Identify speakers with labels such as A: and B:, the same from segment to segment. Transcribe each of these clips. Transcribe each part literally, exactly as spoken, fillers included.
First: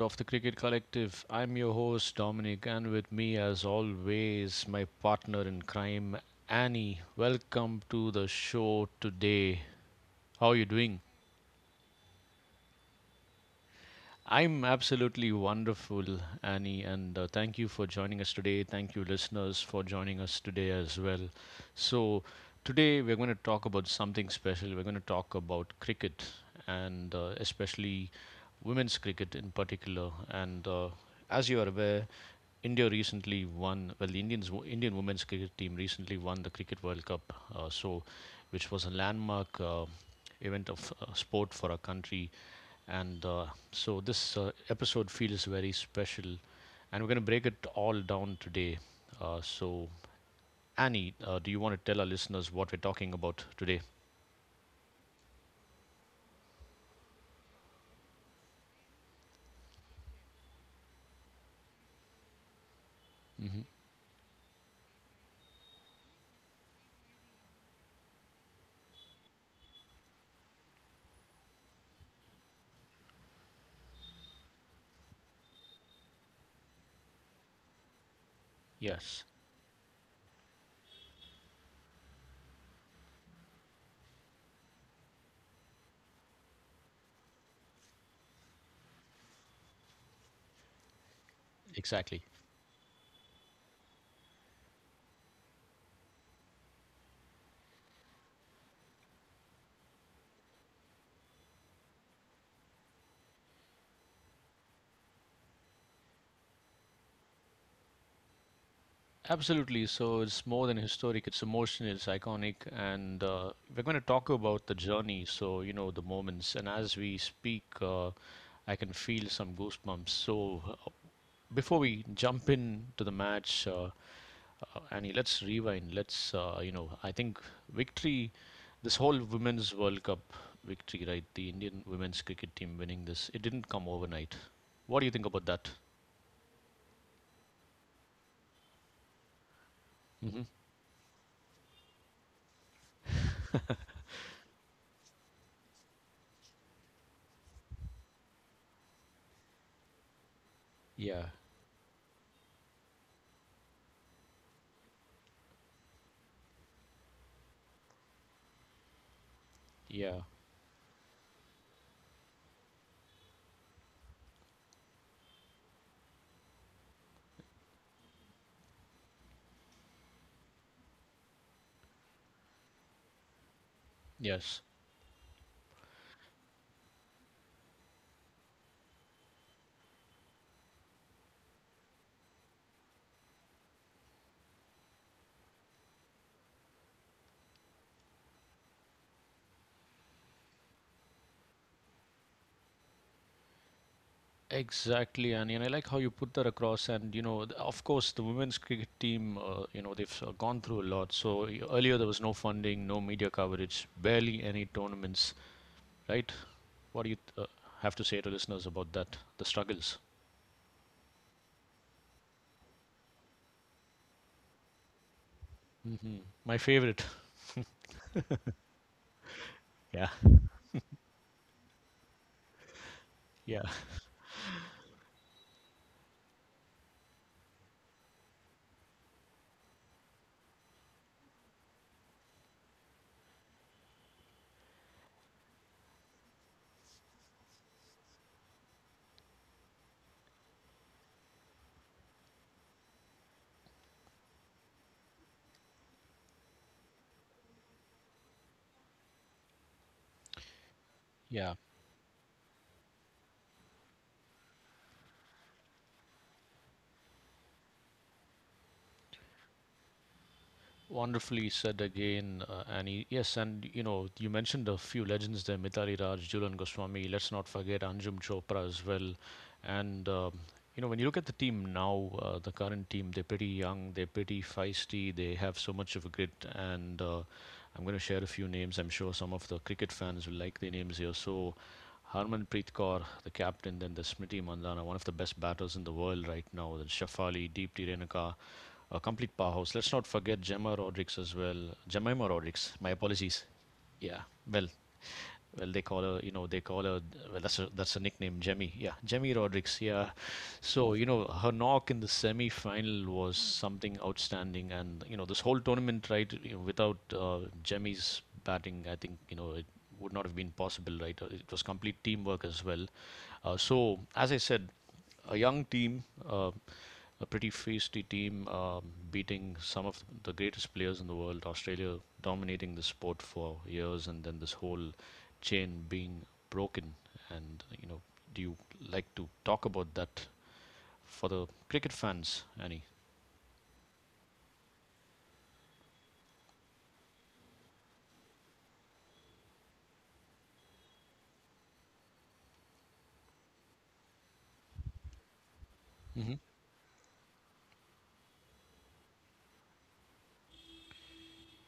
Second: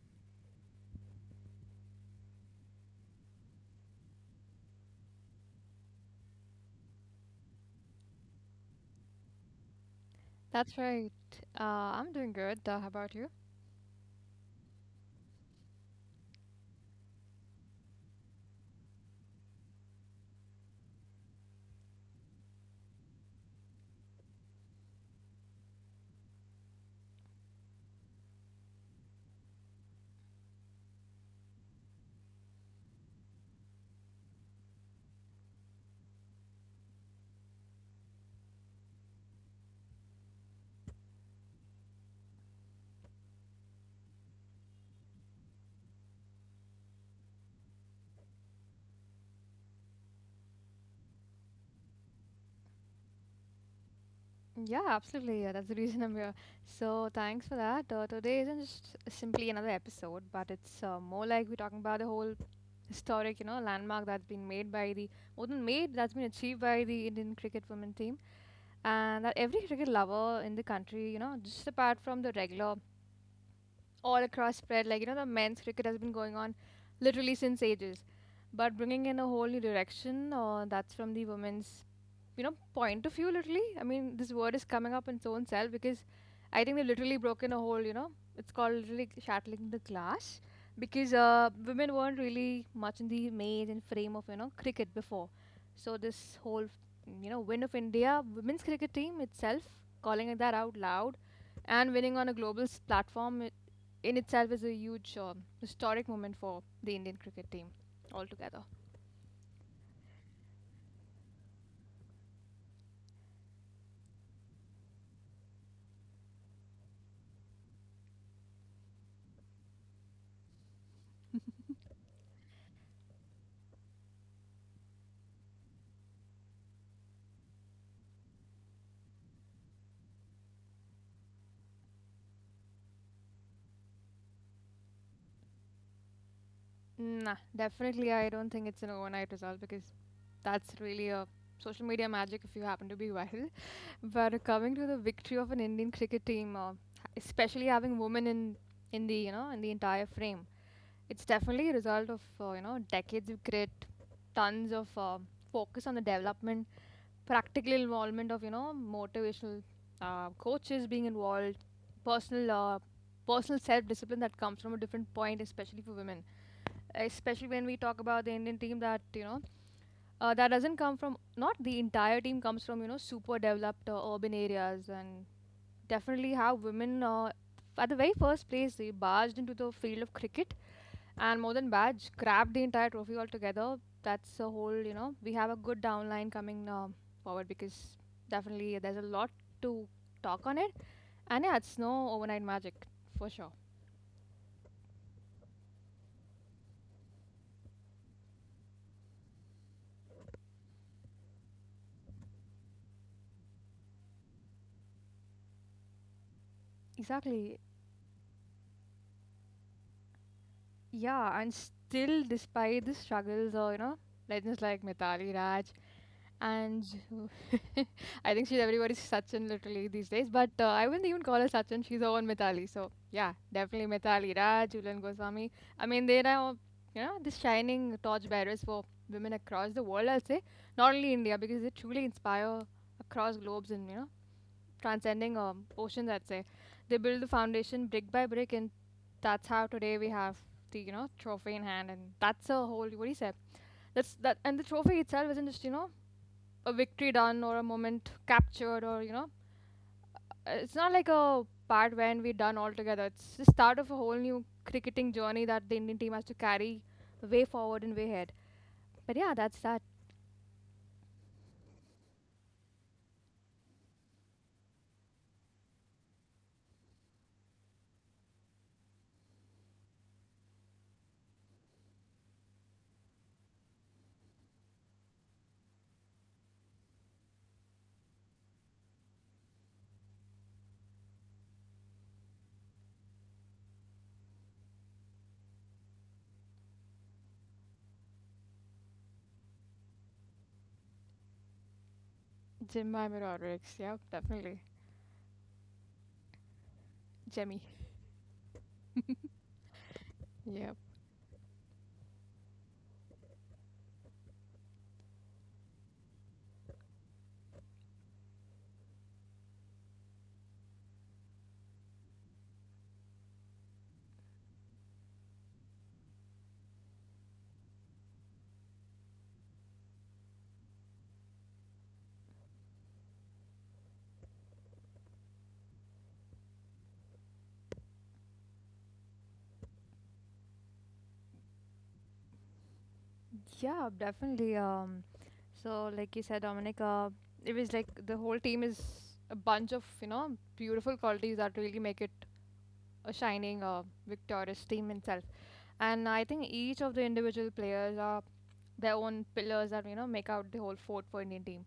A: of the Cricket Collective. I'm your host Dominic, and with me, as always, my partner in crime, Annie. Welcome to the show today. How are you
B: That's
A: doing?
B: right. Uh, I'm doing good. Uh, how about you?
A: I'm absolutely wonderful, Annie, and uh, thank you for joining us today. Thank you, listeners, for joining us today as well. So, Today we're going to talk about something special. We're going to talk about cricket, and uh, especially women's cricket in particular. And uh, As you are aware, India recently won. Well, the Indians, Indian women's cricket team recently won the Cricket World Cup. Uh, so, which was a landmark uh, event of uh, sport for our country, and uh, so this uh, episode feels very special, and we're going to break it all down today. Uh, so, Annie, uh, do you want to tell our listeners what we're talking about today?
B: Yeah, absolutely. Yeah, that's the reason I'm here. So thanks for that. Uh, today isn't just simply another episode, but it's uh, more like we're talking about the whole historic, you know,
A: Hmm.
B: landmark that's been made by the more than made that's been achieved by the Indian cricket women team, and that every cricket lover in the country, you know, just apart from the regular all across spread, like you know, the men's cricket has been going on literally since ages, but bringing
A: Yes,
B: in a whole new direction. Uh, that's from the women's you know point of view. Literally, I mean, this word is coming up in its own self because I think they've literally broken a hole, you know. It's called literally shattering the glass because uh, women
A: exactly.
B: weren't really much in the maze and frame of, you know, cricket before. So this whole, you know, win of India women's cricket team itself, calling it that out loud and winning on a global s- platform, i- in itself, is a huge uh, historic moment for the Indian cricket team altogether.
A: Absolutely. So it's more than historic, it's emotional, it's iconic, and uh, we're going to talk about the journey. So, you know, the moments. And as we speak, uh, I can feel some goosebumps. So, uh, before we jump in to the match, uh, Uh, Annie, let's rewind. Let's, uh, you know, I think victory, this whole Women's World Cup victory, right? The Indian women's cricket team winning this, it didn't come overnight. What do you think about that?
B: Nah, definitely. I don't think it's an overnight result because
A: Hmm.
B: that's really a social media magic if you happen to be viral. But uh, coming to the victory of an Indian cricket team, uh, especially having women in in the you know in the entire frame,
A: Yeah,
B: it's definitely a result of uh, you know decades of grit, tons of uh, focus on the development, practical involvement of you know motivational
A: yeah,
B: uh, coaches being involved, personal uh, personal self discipline that comes from a different point, especially for women. Especially when we talk about the Indian team that you know uh, that doesn't come from not the entire team comes from you know super developed uh, urban
A: yes.
B: areas. And definitely how women uh, at the very first place they barged into the field of cricket, and more than barged grabbed the entire trophy altogether. That's a whole, you know, we have a good downline coming uh, forward because definitely there's a lot to talk on it. And yeah, it's no overnight magic for sure.
A: Exactly, Annie. And I like how you put that across. And, you know, th- of course, the women's cricket team, uh, you know, they've uh, gone through a lot. So y- earlier there was no funding, no media coverage, barely any tournaments, right? What do you uh,
B: Exactly.
A: have to say to listeners about that, the struggles?
B: Yeah, and still despite the struggles, or you know, legends like Mitali Raj
A: Hmm. My
B: and
A: favorite.
B: I think she's everybody's Sachin literally
A: Yeah.
B: these days. But uh, I wouldn't even call her Sachin. She's her own Mithali. So yeah,
A: Yeah.
B: definitely Mithali Raj, Julian Goswami. I mean, they are you know the shining torch bearers for women across the world. I'll say not only India because they truly inspire across globes and, you know, transcending um, oceans. I'd say they build the foundation brick by brick, and that's how today we have the you know trophy in hand. And that's a whole what do you say? That's that. And the trophy itself isn't just, you know, a victory done or a moment captured or, you know, uh, it's not like a
A: Yeah.
B: part when we're done altogether. It's the start of a whole new cricketing journey that the Indian team has to carry way forward and way ahead. But yeah, that's that.
A: Wonderfully said again, uh, Annie. Yes, and you know, you mentioned a few legends there Mithali Raj, Julian Goswami. Let's not forget Anjum Chopra as well. And, um you know, when you look at the team now, uh, the current team, they're pretty young, they're pretty feisty, they have so much of a grit. And uh, I'm going to share a few names. I'm sure some of the cricket fans will like the names here. So, Harmanpreet Kaur, the captain, then the Smriti mandhana one of the best batters in the world right now, then Shafali, Deepti Renaka a complete powerhouse. Let's not forget Gemma Rodriguez as well. Jemima Rodriguez. My
B: Jemima
A: apologies.
B: Rodericks. Yep,
A: Yeah.
B: definitely.
A: Well, well, they call her. You know, they call her. Well, that's
B: Jemmy.
A: a that's a nickname, Jemmy. Yeah, Jemmy Rodriguez. Yeah.
B: Yep.
A: So you know, her knock in the semi-final was something outstanding, and you know, this whole tournament, right? You know, without uh, Jemmy's batting, I think you know it would not have been possible, right? Uh, It was complete teamwork as well. Uh, so as I said, a young team, uh, a pretty feisty team, um, beating some of the greatest players in the world. Australia dominating the sport for years, and then this whole chain being broken. And you know, do you like to talk about that for the cricket fans, Annie?
B: Yeah, definitely. Um, so like you said, Dominic, uh, it was like the whole team is a bunch of you know beautiful qualities that really make it a shining uh, victorious team itself, and
A: Hmm.
B: I think each of the individual players are their own pillars that you know make out the whole fort for Indian team.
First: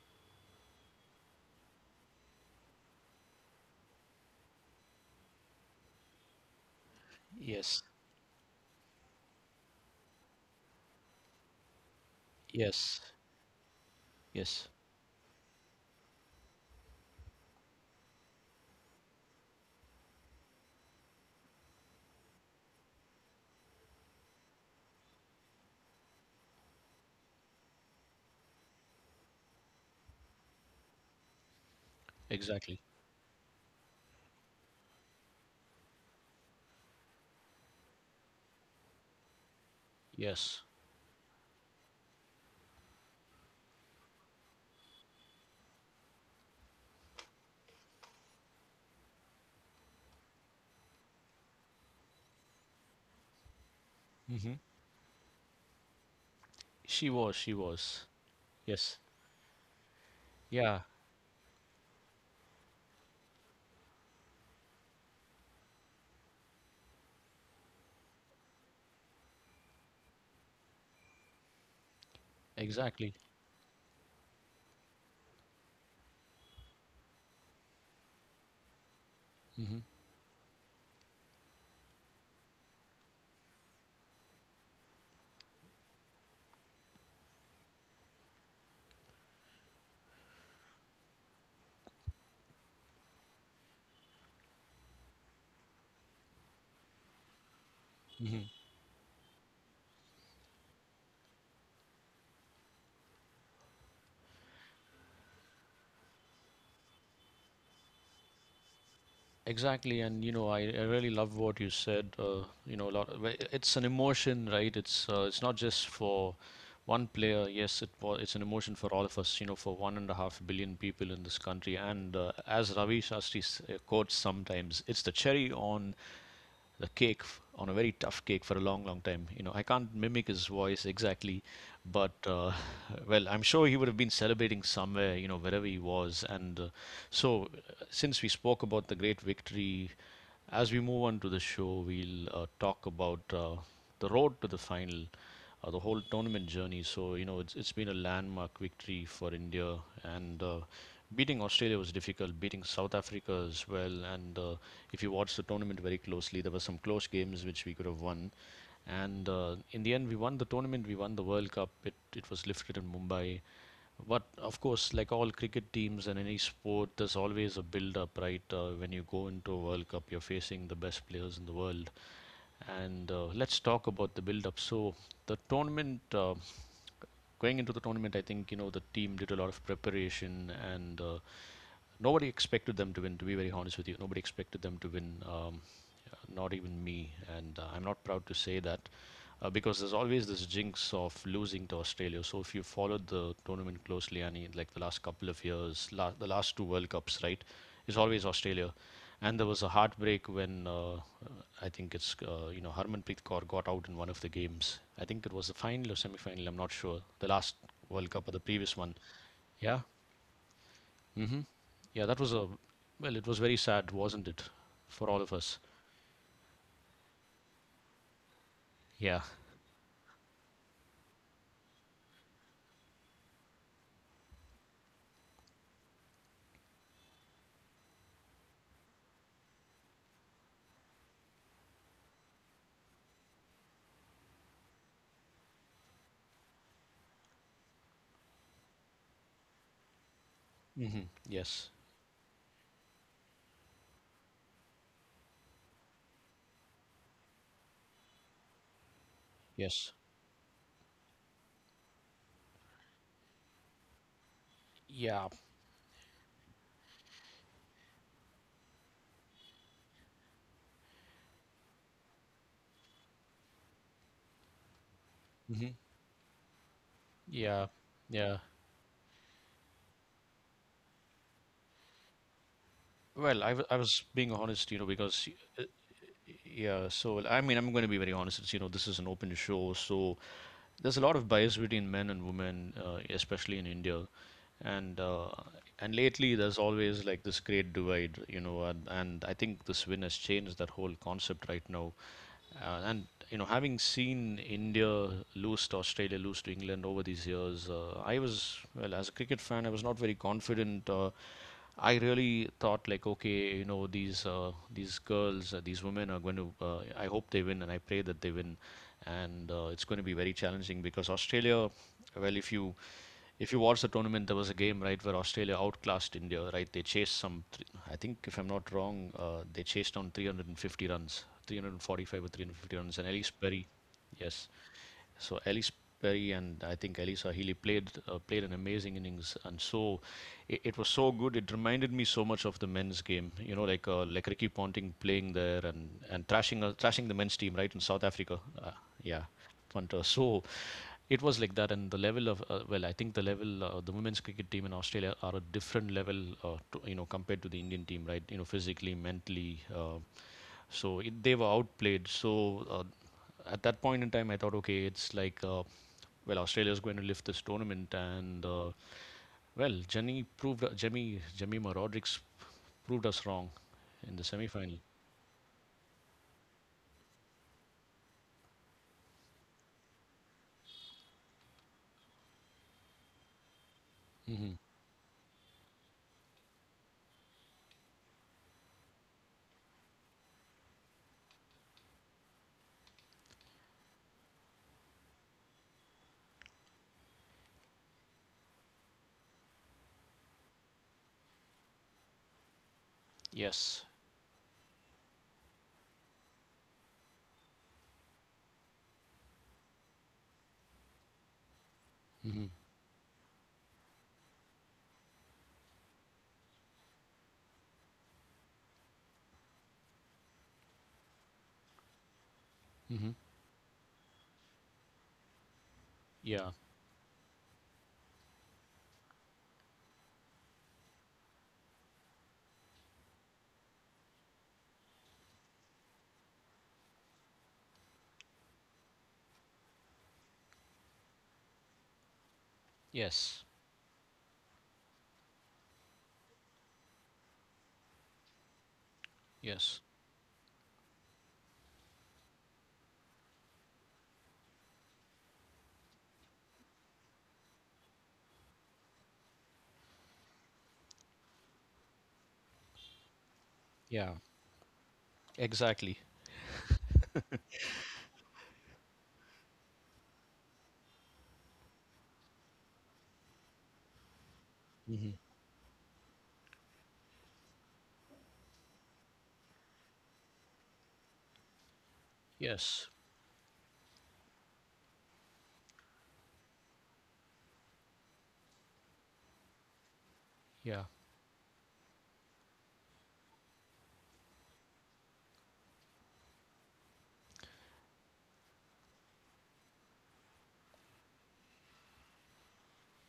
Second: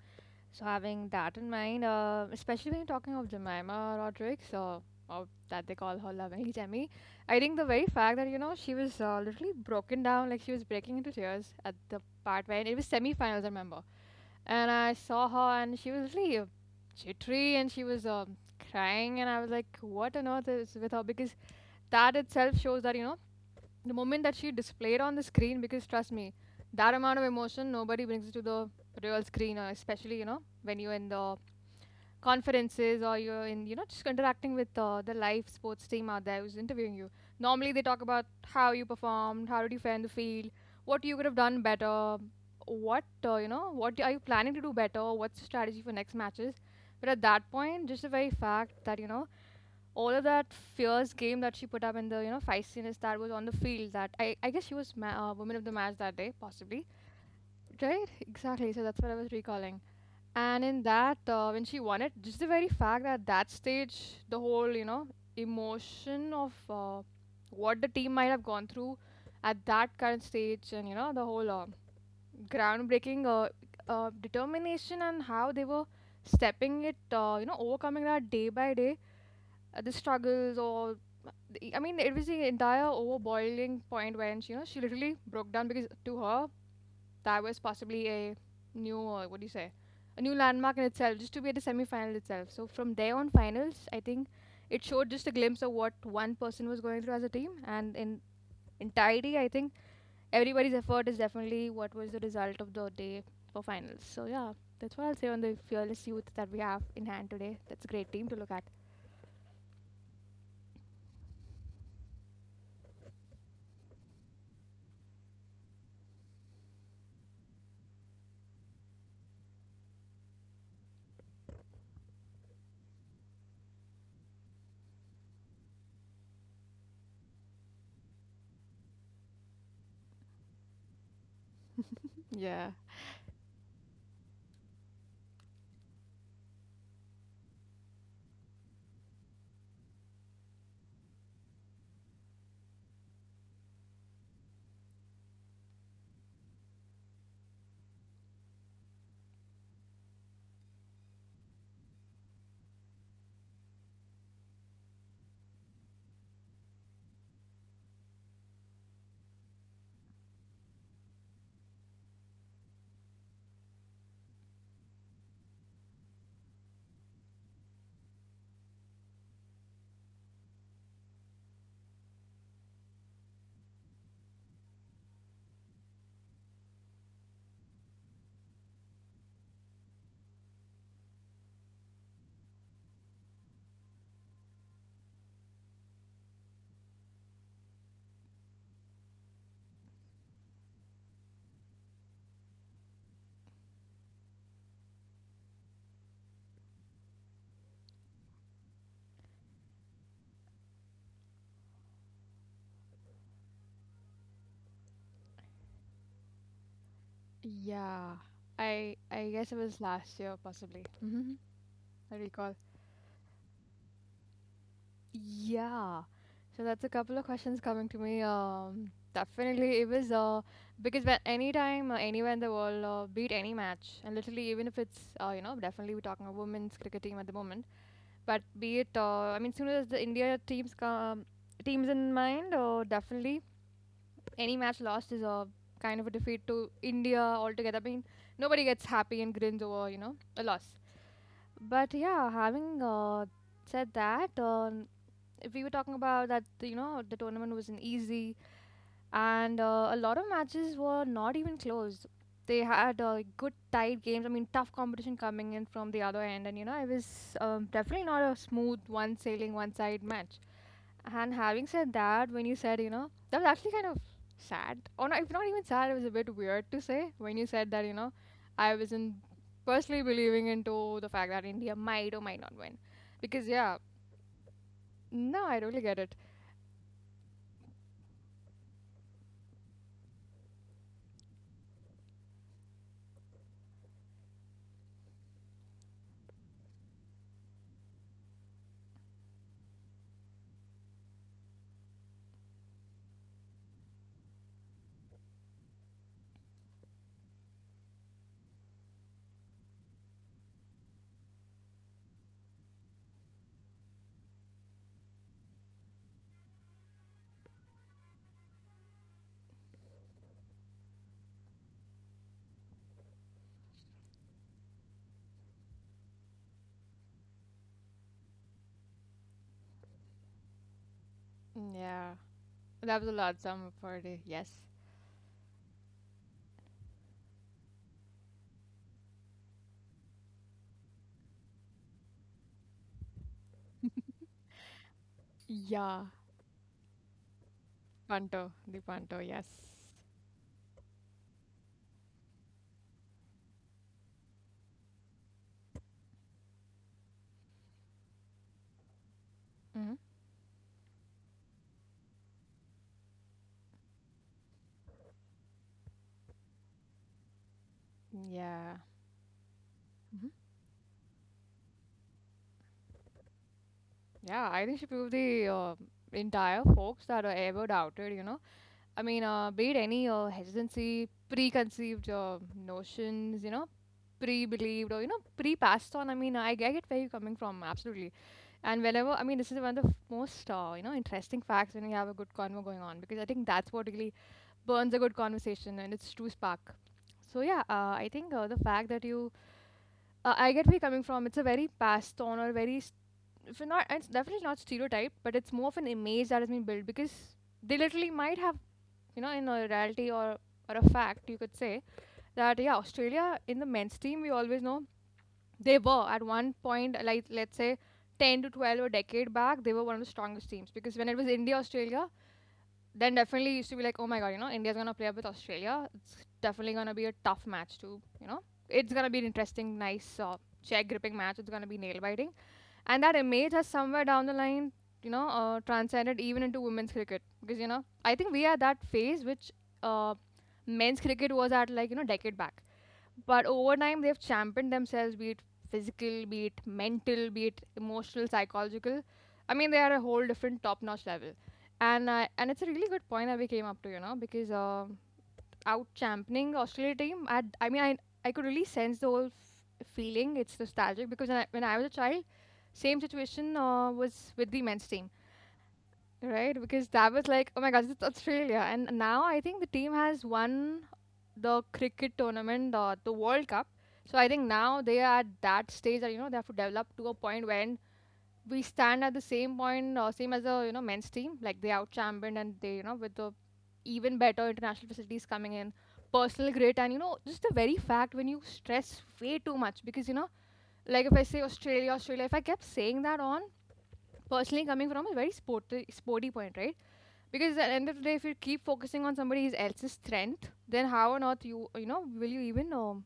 B: So having that in mind, uh, especially when you're talking of Jemima Rodriguez, uh, or that they call her lovingly Jemmy, I think
A: Yes,
B: the very fact that you know she was uh, literally broken down, like she was breaking into tears at the part when it was
A: yes,
B: semi-finals, I remember,
A: yes,
B: and I saw her and she was really uh, jittery and she was um, crying, and I was like, what on earth is with her? Because that itself shows that, you know, the moment that she displayed on the screen, because trust me that amount of emotion nobody brings to the real screen uh, especially you know when you're in the
A: exactly.
B: conferences or you're in, you know, just interacting with uh, the live sports team out there who's interviewing you. Normally they talk about how you performed, how did you fare in the field,
A: Yes,
B: what you could have done better, what uh, you know what are you planning to do better, what's the strategy for next matches. But at that point, just the very fact that, you know, all of that fierce game that she put up and the you know feistiness that was on the field, that I, I
A: hmm
B: guess she was ma- uh, woman of the match that day possibly.
A: she was, she was.
B: Right, exactly, so
A: Yes,
B: that's what I was recalling. And
A: yeah,
B: in that uh, when she won it, just the very fact that that stage, the whole you know emotion of uh, what the team might have gone through at that current stage, and you know the whole uh,
A: exactly.
B: groundbreaking uh, uh, determination, and how they were stepping it uh, you know overcoming that day by day
A: Hmm.
B: uh, the struggles, or the- I mean, it was the entire overboiling point when she, you know, she literally broke down because to her that was possibly a new, uh, what do you say, a new landmark in itself, just to be at the semi-final itself. So from there on, finals, I think it showed just a glimpse of what one person was going through as a team, and in entirety, I think everybody's effort is definitely what was the result of the day for finals. So yeah, that's what I'll say on the fearless youth that we have in hand today. That's a great team to look at.
A: Exactly, and you know, I, I really love what you said. Uh, you know, a lot. Of, it's an emotion, right? It's uh, it's not just for one player. Yes, it was. It's an emotion for all of us. You know, for one and a half billion people in this country. And uh, as Ravi Shastri s- uh, quotes sometimes, it's the cherry on the cake on a very tough cake for a long, long time. You know, I can't mimic his voice exactly, but uh,
B: Yeah.
A: well, I'm sure he would have been celebrating somewhere, you know, wherever he was. And uh, so, uh, since we spoke about the great victory, as we move on to the show, we'll uh, talk about uh, the road to the final uh, the whole tournament journey. So you know, it's it's been a landmark victory for India, and uh, beating Australia was difficult. Beating South Africa as well, and uh, if you watch the tournament very closely, there were some close games which we could have won. And uh, in the end, we won the tournament. We won the World Cup. It it was lifted in Mumbai, but of course, like all cricket teams and any sport, there's always a build up, right? Uh, when you go into a World Cup, you're facing the best players in the world. And uh, let's talk about the build up. So, the tournament, uh, going into the tournament, I think, you know, the team did a lot of preparation and uh, nobody expected them to win, to be very honest with you. Nobody expected them to win. Um, yeah, not even me. And uh, I'm not proud to say that uh, because there's always this jinx of losing to Australia. So if you followed the tournament closely, Annie, like the last couple of years, la- the last two World Cups, right, it's always Australia. And there was a heartbreak when uh, uh, I think it's uh, you know Harmanpreet Kaur got out in one of the games. I think it was the final or semi-final. I'm not sure. The last World
B: Yeah,
A: Cup or the previous one.
B: I I guess it
A: Yeah.
B: was last year possibly. Hmm.
A: Hmm. Yeah, that
B: I
A: was a
B: recall.
A: well. It was very sad, wasn't it, for all of us?
B: Yeah. So that's a couple of questions coming to me. Um,
A: Yeah.
B: definitely it was uh because when anytime uh, anywhere in the world uh, beat any match, and literally even if it's uh you know definitely we're talking a women's cricket team at the moment, but be it uh I mean soon as the India teams come teams in mind, uh, definitely any match lost is a kind of a defeat to India altogether. I mean nobody gets happy and grins over you know a loss.
A: Hmm. Yes.
B: But yeah, having uh, said that, um, we were talking about that, you know, the tournament wasn't easy, and uh,
A: Yes.
B: a lot of matches were not even close. They had uh, good tight games. I mean, tough competition
A: Yeah,
B: coming in from the other end, and you know, it was um, definitely not a smooth one sailing one side match. And having said that, when you said, you know, that was actually kind of sad, or not, if not even
A: hmm
B: sad, it was a bit weird to say when you
A: yeah,
B: said that, you know,
A: yeah.
B: I wasn't personally believing into the fact that India might or might not win,
A: Well, I,
B: because
A: w- I
B: yeah,
A: was being honest, you know, because
B: no, I
A: uh,
B: really get it.
A: yeah, so I mean, I'm going to be very honest. It's, you know, this is an open show, so there's a lot of bias between men and women, uh, especially in India, and uh, and lately there's always like this great divide, you know, and, and I think this win has changed that whole concept right now. Uh, and you know, having seen India lose to Australia, lose to England over these years, uh, I was well as a cricket fan, I was not very confident. Uh, I really thought like, okay, you know, these uh, these girls, uh, these women are going to. Uh, I hope they win, and I pray that they win. And uh, it's going to be very challenging because Australia. Well, if you if you watch the tournament, there was a game right where Australia outclassed India. Right, they chased some. Th- I think if I'm not wrong, uh, they chased down three hundred fifty runs,
B: Yeah,
A: three hundred forty-five or three hundred fifty runs,
B: that
A: and
B: was a
A: Elise
B: lot
A: Perry.
B: sum for the
A: Yes.
B: yes.
A: So Alice Perry and I think Elisa Healy played uh, played an amazing innings, and so it, it was so good. It reminded me so much of the men's game. You know, like uh, like Ricky Ponting playing there and
B: Yeah.
A: and thrashing uh, thrashing the men's team right in South Africa.
B: Panto,
A: Uh,
B: the Panto,
A: yeah,
B: yes.
A: Punter. So it was like that, and the level of uh, well, I think the level uh, the women's cricket team in Australia are a different level, uh, to, you know, compared to the Indian team, right? You know, physically, mentally. Uh,
B: Hmm.
A: so it, they were outplayed. So uh, at that point in time, I thought, okay, it's like, uh, well, Australia's going to lift this tournament, and uh,
B: Yeah.
A: well, Jenny
B: Hmm.
A: proved, Jemmy, Jemima Rodrigues proved us wrong in the
B: Yeah, I
A: semi-final.
B: think she proved the uh, entire folks that are ever doubted, you know. I mean, uh, be it any uh, hesitancy, preconceived uh, notions, you know,
A: Hmm.
B: pre-believed, or you know, pre-passed on. I mean, I, I get where you're coming from, absolutely. And whenever, I mean, this is one of the most, uh, you know, interesting facts when we have a good convo going on, because I think that's what really burns a good conversation and it's true spark. So yeah, uh, I think uh, the fact that you uh, I get where you're coming from. It's a very passed on, or very, s- if
A: Yes.
B: not, it's definitely not stereotype, but it's more of an image that has been built because they literally might have, you know, in a reality or or a fact, you could say
A: Hmm.
B: that yeah, Australia in the men's team, we always know they were at one point, like let's say, ten to twelve a decade back, they were one of the strongest teams, because when it was India Australia,
A: Hmm.
B: then definitely used to be like, oh my god, you know, India's gonna play up with Australia. It's
A: Yeah.
B: definitely gonna be a tough match to, you know, it's gonna be an interesting, nice, uh, chair gripping match. It's gonna be nail biting, and that image has somewhere down the line, you know, uh, transcended even into women's cricket because you know I think we are that phase which uh, men's cricket was at like you know decade back.
A: Yes.
B: But over time they've championed themselves, be it physical, be it mental, be it emotional, psychological. I mean,
A: Yes.
B: they are a whole different top notch level. And uh, and it's a really good point that we came up to, you know, because uh, out championing Australia team, i i mean i I could really sense the whole f- feeling. It's nostalgic because when I, when I was a child, same situation uh,
A: Yeah.
B: was with the men's team,
A: Exactly.
B: right? Because that was like, oh my gosh, it's Australia. And now I think the team has won the cricket tournament, the, the World Cup. So I think now they
A: Hmm.
B: are at that stage that, you know, they have to develop to a point when we stand at the same point, uh, same as the, you know, men's team, like they out championed, and they, you
A: Yes.
B: know, with the even better international facilities coming in, personal grit, and you know, just the very fact when you stress way too much, because you know,
A: Yeah.
B: like if I say Australia, Australia, if I kept saying that on, personally coming from a very sporty sporty point, right? Because at the end of the day, if you keep focusing on somebody else's strength, then how on earth you you know will you even um,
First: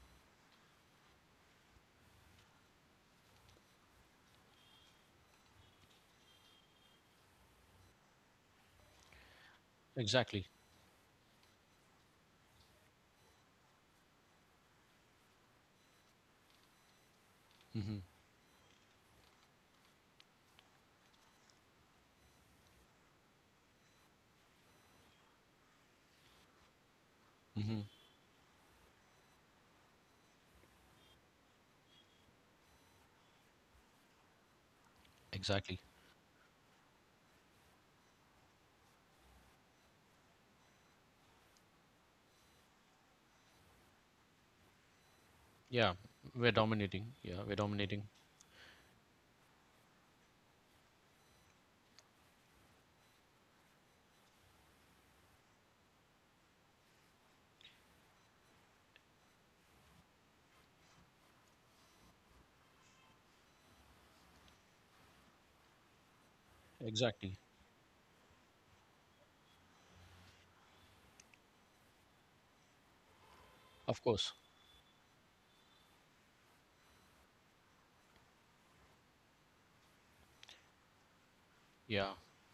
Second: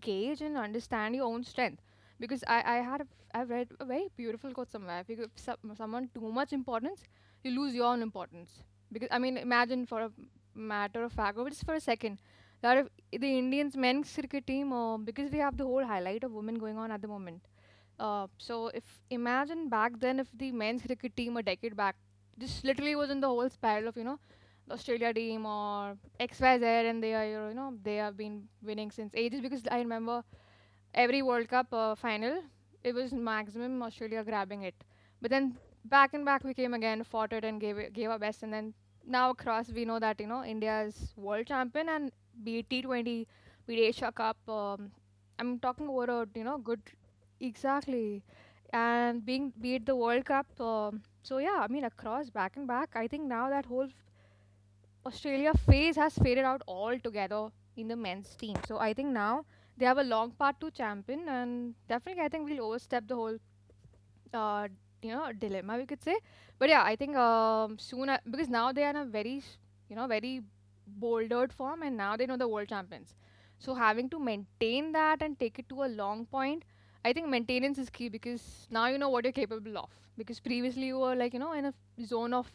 B: gauge and understand your own strength? Because I I had a, I've read a very beautiful quote somewhere. If you give some, someone too much importance, you lose your own importance. Because I mean, imagine for a
A: Exactly.
B: matter of fact, or just for a second, that if the Indians men's cricket team, uh, because we have the whole highlight of women going on at the moment,
A: Hmm.
B: uh, so if, imagine back then if the men's cricket team a decade back just literally was in the whole spiral of, you know, the Australia team or X Y Z, and they are, you know,
A: Hmm.
B: they have been winning since ages, because I remember every World Cup uh, final, it was maximum Australia grabbing it. But then
A: Exactly.
B: back and back we came again, fought it and gave it, gave our best. And then now across we know that, you know, India is world champion, and be it T twenty, be it Asia Cup. Um, I'm talking
A: Yeah.
B: about a, you
A: We're
B: know, good,
A: dominating. Yeah. We're dominating.
B: exactly, and being, be it the World Cup. Um, so yeah, I mean across back and back, I think now that whole Australia phase has faded out altogether in the men's team. So I think now they have a long part to champion, and definitely I think we'll overstep the whole, uh, you know, dilemma, we could say. But yeah, I think
A: Exactly.
B: um, soon I, because now they are in a very s- you know very bouldered form, and now they know the world champions. So
A: Of
B: having to
A: course.
B: maintain that and take it to a long point, I think maintenance is key because now you know what you're capable of. Because previously you were like, you know, in a
A: Yeah.
B: zone of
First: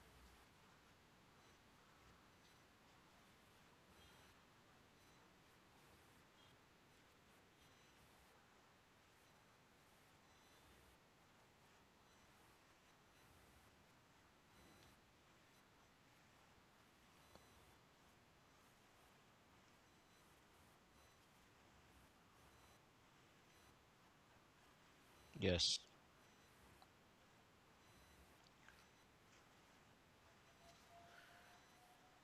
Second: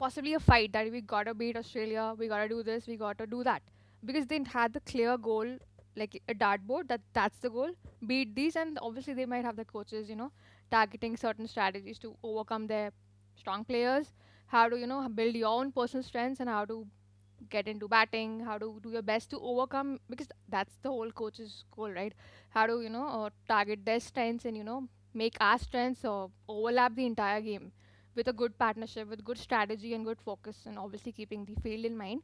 B: possibly a fight that we gotta beat Australia, we gotta do this, we gotta do that. Because they had the clear goal, like a dartboard, that that's the goal. Beat these, and obviously they might have the coaches, you know, targeting certain strategies to overcome their strong players. How to, you know, build your own personal strengths, and how to get into batting, how to do your best to overcome, because that's the whole coach's goal, right? How to, you know, uh, target their strengths and, you know, make our
A: Yes.
B: strengths uh, overlap the entire game with a good partnership, with good strategy and good focus, and obviously keeping the field in mind.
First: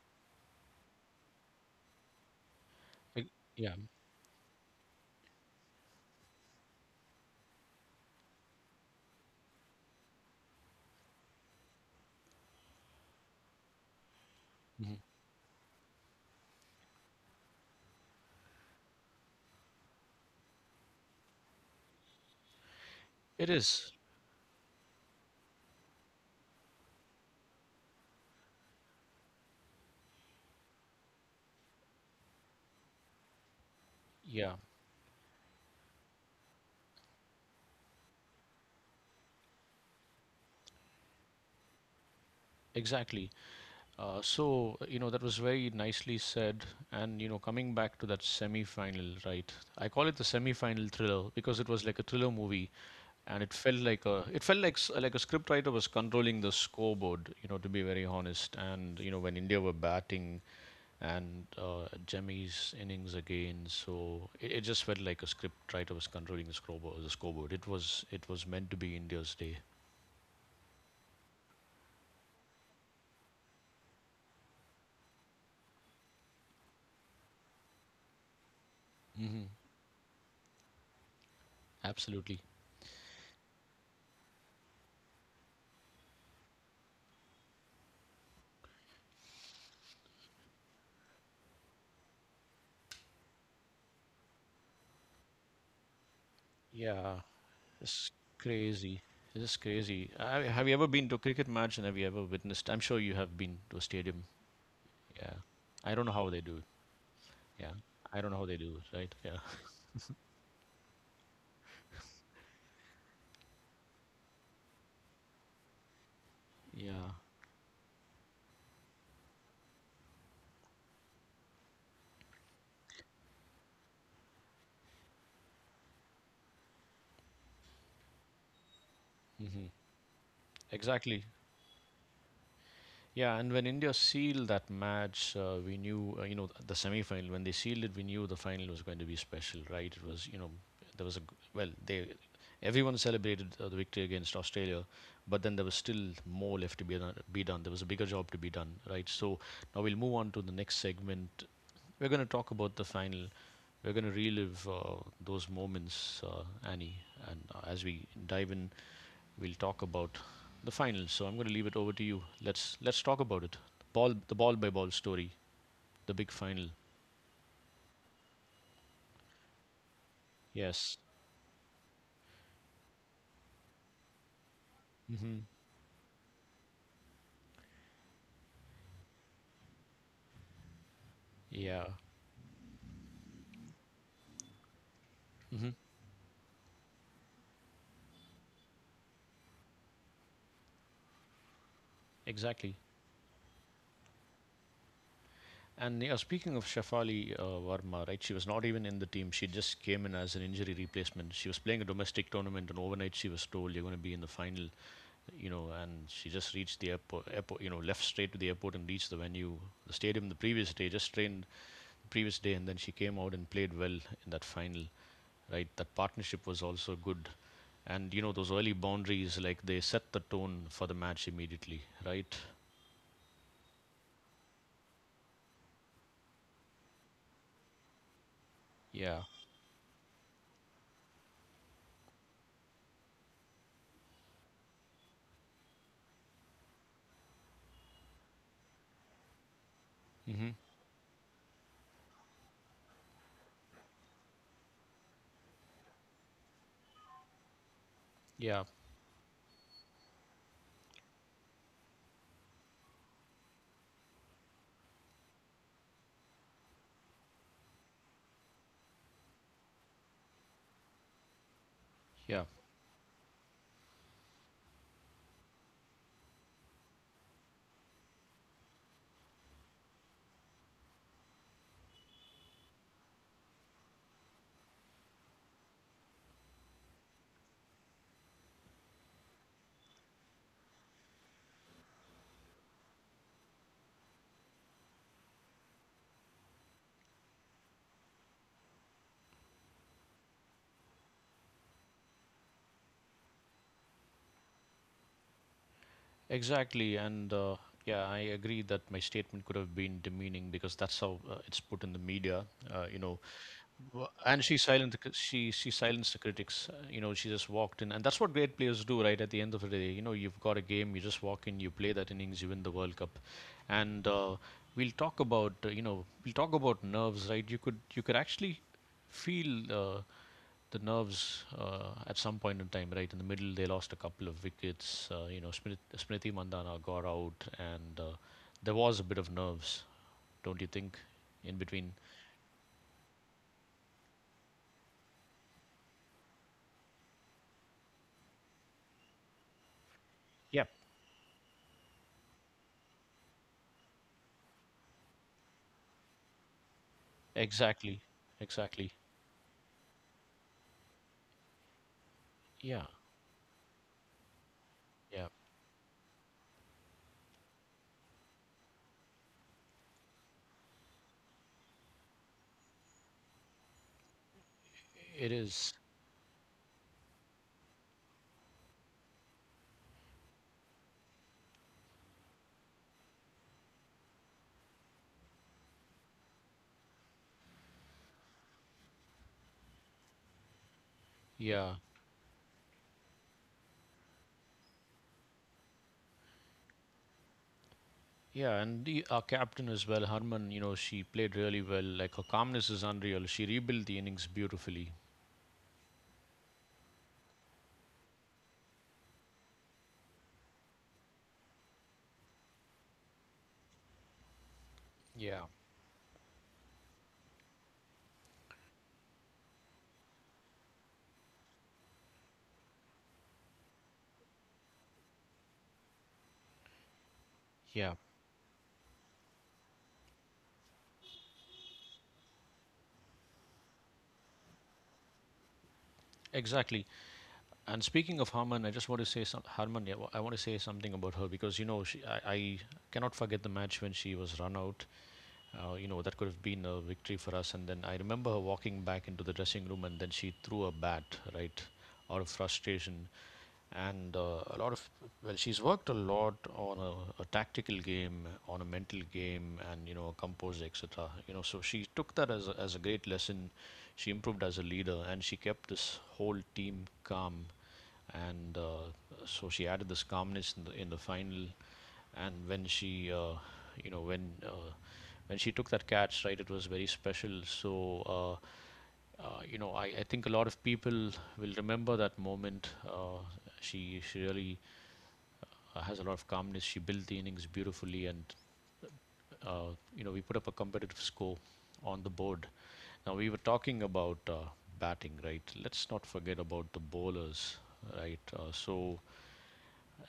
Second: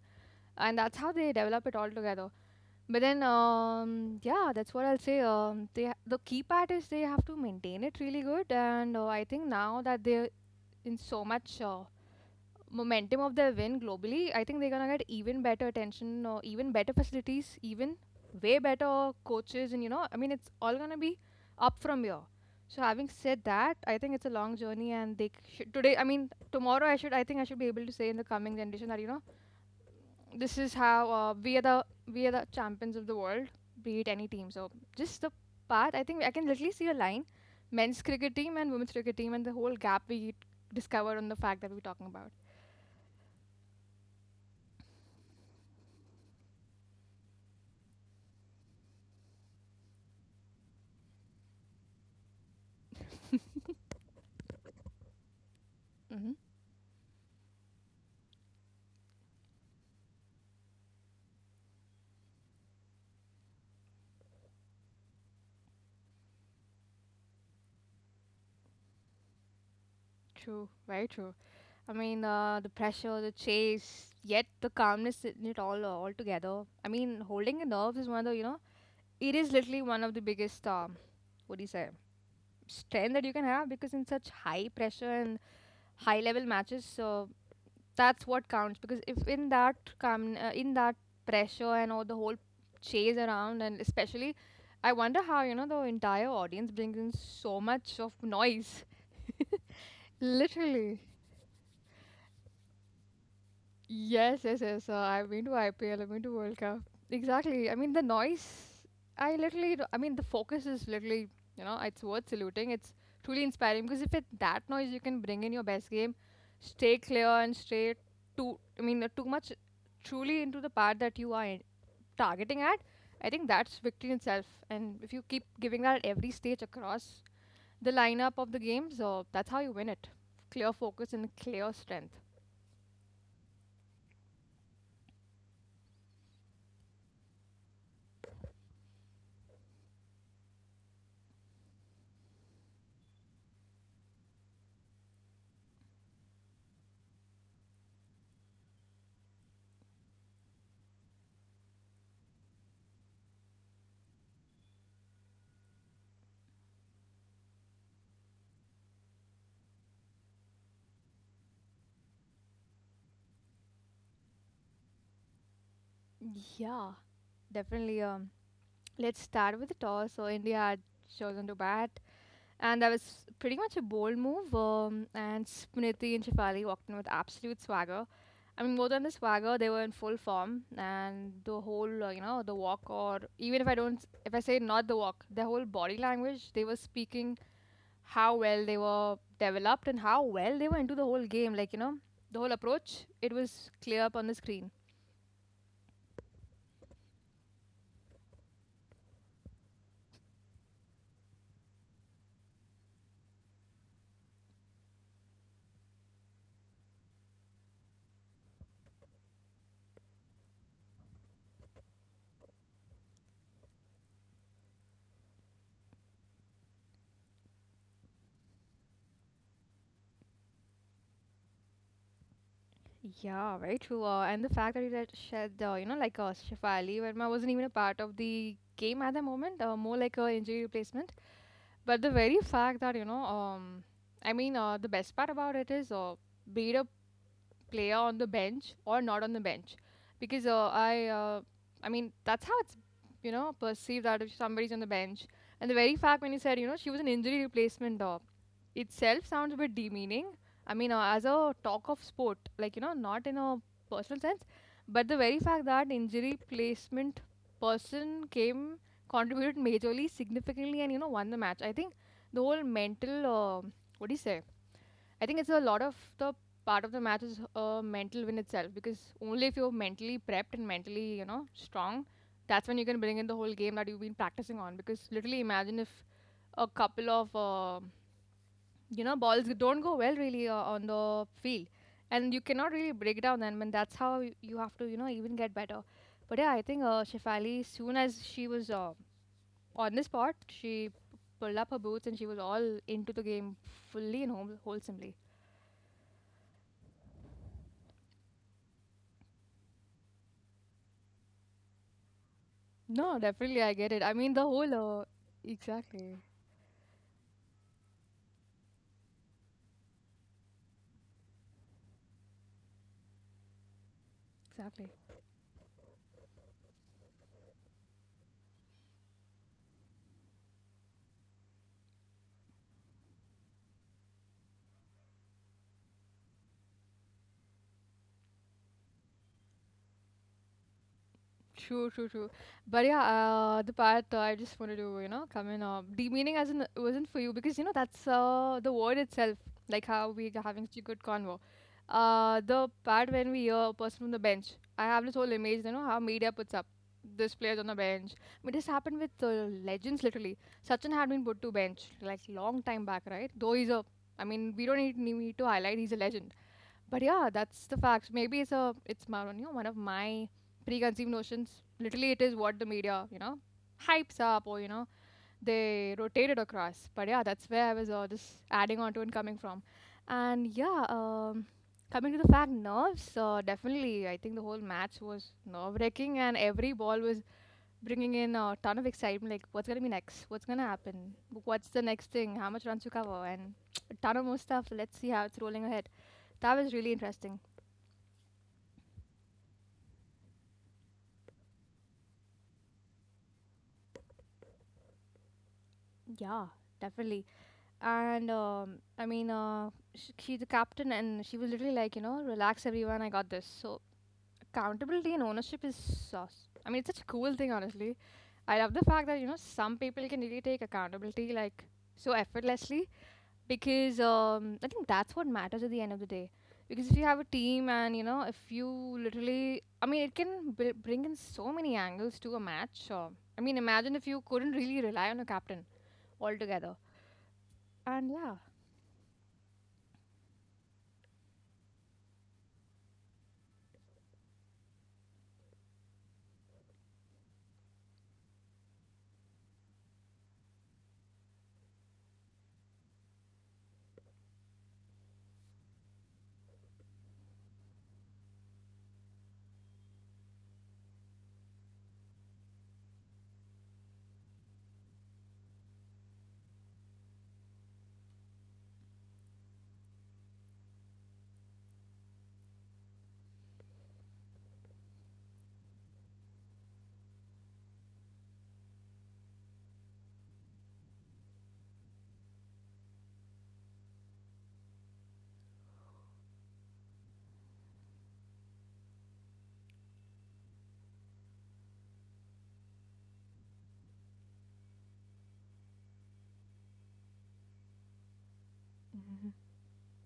B: And that's how they develop it all together. But then,
A: Ex- Yeah.
B: um, yeah, that's what I'll say. Um, they ha- the key part is they have to maintain it really good, and uh, I think now that they're in so much uh, momentum of their win globally, I think they're gonna
A: Mhm.
B: get even better attention or even better facilities, even way better coaches, and you know, I mean, it's all gonna be up from here. So having said
A: It
B: that,
A: is.
B: I think it's a long journey, and they should today. I mean, tomorrow I should. I think I should be able to say in the coming generation that, you know, this is how, uh, we are the, we are the champions of the world, be it any team.
A: Yeah.
B: So just the path. I think I can literally see a line: men's cricket team and women's cricket team, and the whole gap we discovered on the fact that we were talking about.
A: Exactly. Uh, so, you know, that was very nicely said. And, you know, coming back to that semi final, right? I call it the semi final thriller because it was like a thriller movie and it felt like a, it felt like, s- like a scriptwriter was controlling
B: Hmm.
A: the scoreboard, you know, to be very honest. And, you know, when India were batting and uh, Jemmy's innings again, so it, it just felt like a scriptwriter was controlling the scoreboard, the scoreboard. It was, it was meant to be India's day.
B: True, very true. I mean, uh, the pressure, the chase, yet the calmness in it all, uh, all together. I mean, holding the nerves is one of the, you know, it
A: Hmm.
B: is literally one of the biggest, um, what do you say,
A: Absolutely.
B: strength that you can have, because in such high pressure and high level matches, so that's what counts. Because if in that calm, uh, in that pressure and all the whole chase around, and especially, I wonder how, you know, the entire audience brings in
A: Yeah.
B: so much
A: It's
B: of noise,
A: crazy. It's crazy. Have have you ever
B: literally.
A: been to a cricket match and have you ever witnessed? I'm sure you have been to a stadium.
B: Yes, yes, yes. Uh, I've
A: Yeah.
B: been to
A: I
B: I P L,
A: don't
B: I've
A: know
B: been
A: how
B: to
A: they
B: World
A: do it.
B: Cup. Exactly.
A: Yeah.
B: I mean, the
A: I don't know how they do
B: noise,
A: it, right?
B: I
A: Yeah.
B: literally, d- I mean, the focus is literally, you know, it's worth saluting. It's truly inspiring because if it's that noise, you can bring in your best game, stay
A: Yeah.
B: clear and stay too, I mean, uh, too much truly into the part that you are in- targeting at. I think that's victory in itself. And if you keep giving that at every stage across the lineup of the games, so that's how
A: Hmm.
B: you win it. Clear focus
A: Exactly.
B: and clear strength.
A: Yeah, and when India sealed that match, uh, we knew, uh, you know, the semi-final. When they sealed it, we knew the final was going to be special, right? It was, you know, there was a g- well, they everyone celebrated uh, the victory against Australia, but then there was still more left to be done, be done. There was a bigger job to be done, right? So now we'll move on to the next segment. We're going to talk about the final. We're going to relive uh, those moments, uh, Annie, and uh, as we dive in we'll talk about the finals. So I'm going to leave it over to you. Let's let's talk about it. Ball, the ball by ball story, the big final.
B: Yeah, definitely. Um. Let's start with the toss. So India
A: Yes.
B: had chosen to bat, and that was pretty much a bold move. Um,
A: Hmm.
B: and Smriti and Shefali walked in with absolute swagger. I mean, more than the swagger, they were in full form, and the
A: Yeah.
B: whole, uh, you know, the walk, or even if I don't, if I say not the walk, their whole
A: Hmm.
B: body language, they were speaking how well they were developed and how well they were into the whole game. Like, you know, the whole
A: Exactly.
B: approach, it was clear up on the screen.
A: And yeah, speaking of Shafali uh, Varma, right? She was not even in the team. She just came in as an injury replacement. She was playing a domestic tournament, and overnight she was told, "You're going to be in the final," you know. And she just reached the airport, airport, you know, left straight to the airport and reached the venue, the stadium, the previous day. Just trained the previous day, and then she came out and played well in that final. Right? That partnership was also good. And, you know, those early boundaries, like they set the tone for the match immediately, right?
B: Yeah, very true. Uh, and the fact that you that said, uh, you know, like uh, Shefali Verma wasn't even a part of the game at
A: Yeah.
B: the moment, uh, more like a injury replacement. But the very fact that, you know, um, I mean, uh, the best part about it is, uh, be it a player on the bench or not on the bench, because
A: Hmm.
B: uh, I, uh, I mean, that's how it's, you know, perceived that if somebody's on the bench. And the very fact when you said, you know, she was an injury replacement, uh,
A: Yeah.
B: itself sounds a bit demeaning. I mean, uh, as a talk of sport, like, you know, not in a personal sense, but the very fact that injury placement person came, contributed majorly, significantly, and, you know, won the match. I think the
A: Yeah.
B: whole mental, uh, what do you say? I think it's a lot of the part of the match is a mental win itself, because only if you're mentally prepped and mentally, you know, strong, that's when you can bring in the whole game that you've been practicing on. Because literally, imagine if a couple of, uh, you know, balls don't go well really, uh, on the field, and you cannot really break down them, and that's how y- you have to, you know, even get better. But yeah, I think uh, Shefali, soon as she was, uh, on the spot, she pulled up her boots, and she was all into the game fully and whole- wholesomely.
A: Exactly, and uh, yeah, I agree that my statement could have been demeaning because that's how uh, it's put in the media. Uh, you know,
B: No, definitely I get it.
A: Wha-
B: I mean, the
A: and she
B: whole
A: silenced the
B: uh,
A: cri- she she silenced the
B: exactly,
A: critics. uh, You know, she just walked in, and that's what great players do, right? At the end of the day, you know, you've got a game, you just walk in, you play that innings, you win the World Cup, and uh,
B: exactly.
A: we'll talk about uh, you know we'll talk about nerves, right? You could you could actually feel. Uh, the nerves uh, at some point in time, right in the middle, they lost a couple of wickets. Uh, you know, Smriti, Smriti Mandana got out, and uh, there was a bit of nerves, don't you think, in
B: True,
A: between?
B: true, true. But yeah, uh, the part uh, I just wanted to, you know, come in. Uh, demeaning, as in, wasn't for you, because you know that's uh, the word itself. Like how we are having
A: Yep,
B: such a good convo. Uh, the part when we hear a person from the bench. I have this whole image, you know, how media puts up this players on the
A: exactly,
B: bench. I mean, this
A: exactly.
B: happened with uh, legends literally. Sachin had been put to bench like long
A: Yeah,
B: time back, right? Though he's a, I mean, we don't need,
A: yeah,
B: need to highlight he's a legend. But yeah, that's the facts. Maybe it's a, it's my, you know, one of my preconceived notions. Literally, it is what the media, you know, hypes up, or you know,
A: it is.
B: they rotate it across. But yeah, that's where I was, uh, just adding on to and coming from. And yeah, um, coming to the fact, nerves, uh, definitely I think the whole match was nerve wracking, and every ball was bringing in a ton of excitement, like what's going to be next, what's going to happen, what's
A: Yeah,
B: the next thing, how much runs to cover, and a ton of more stuff. Let's see how it's rolling ahead. That was really interesting.
A: yeah, and the, our captain as well, Harman. You know, she played really well. Like her calmness is unreal. She rebuilt the innings beautifully.
B: Yeah, definitely. And um, I mean, uh, sh- she's the captain, and she was literally like, you know, relax, everyone, I got this. So accountability and
A: Yeah,
B: ownership is sauce. I mean, it's such a cool thing, honestly. I love the fact that you know some people can really take accountability like so effortlessly because um, I think that's what matters at the end of the day. Because if you have a team
A: yeah,
B: and you know if you literally, I mean, it can b- bring in so many angles to a match. Or, I mean, imagine if you couldn't really rely on a captain altogether.
A: exactly. And
B: And
A: speaking of
B: yeah,
A: Harmon, I just want to say some Harmon. Yeah, I want to say something about her because you know she, I, I cannot forget the match when she was run out. Uh, you know that could have been a victory for us. And then I remember her walking back into the dressing room, and then she threw a bat right out of frustration. And uh, a lot of well, she's worked a lot on a, a tactical game, on a mental game, and you know, composed, composer, etcetera. You know, so she took that as a, as a great lesson. She improved as a leader, and she kept this whole team calm. And uh, So she added this calmness in the in the final. And when she, uh, you know, when uh, when she took that catch, right, it was very special. So. Uh, uh, you know, I, I think a lot of people will remember that moment. Uh, she, she really uh, has a lot of calmness. She built the innings beautifully, and uh, you know we put up a competitive score on the board. Now we were talking about uh, batting, right? Let's not forget about the bowlers, right? Uh, so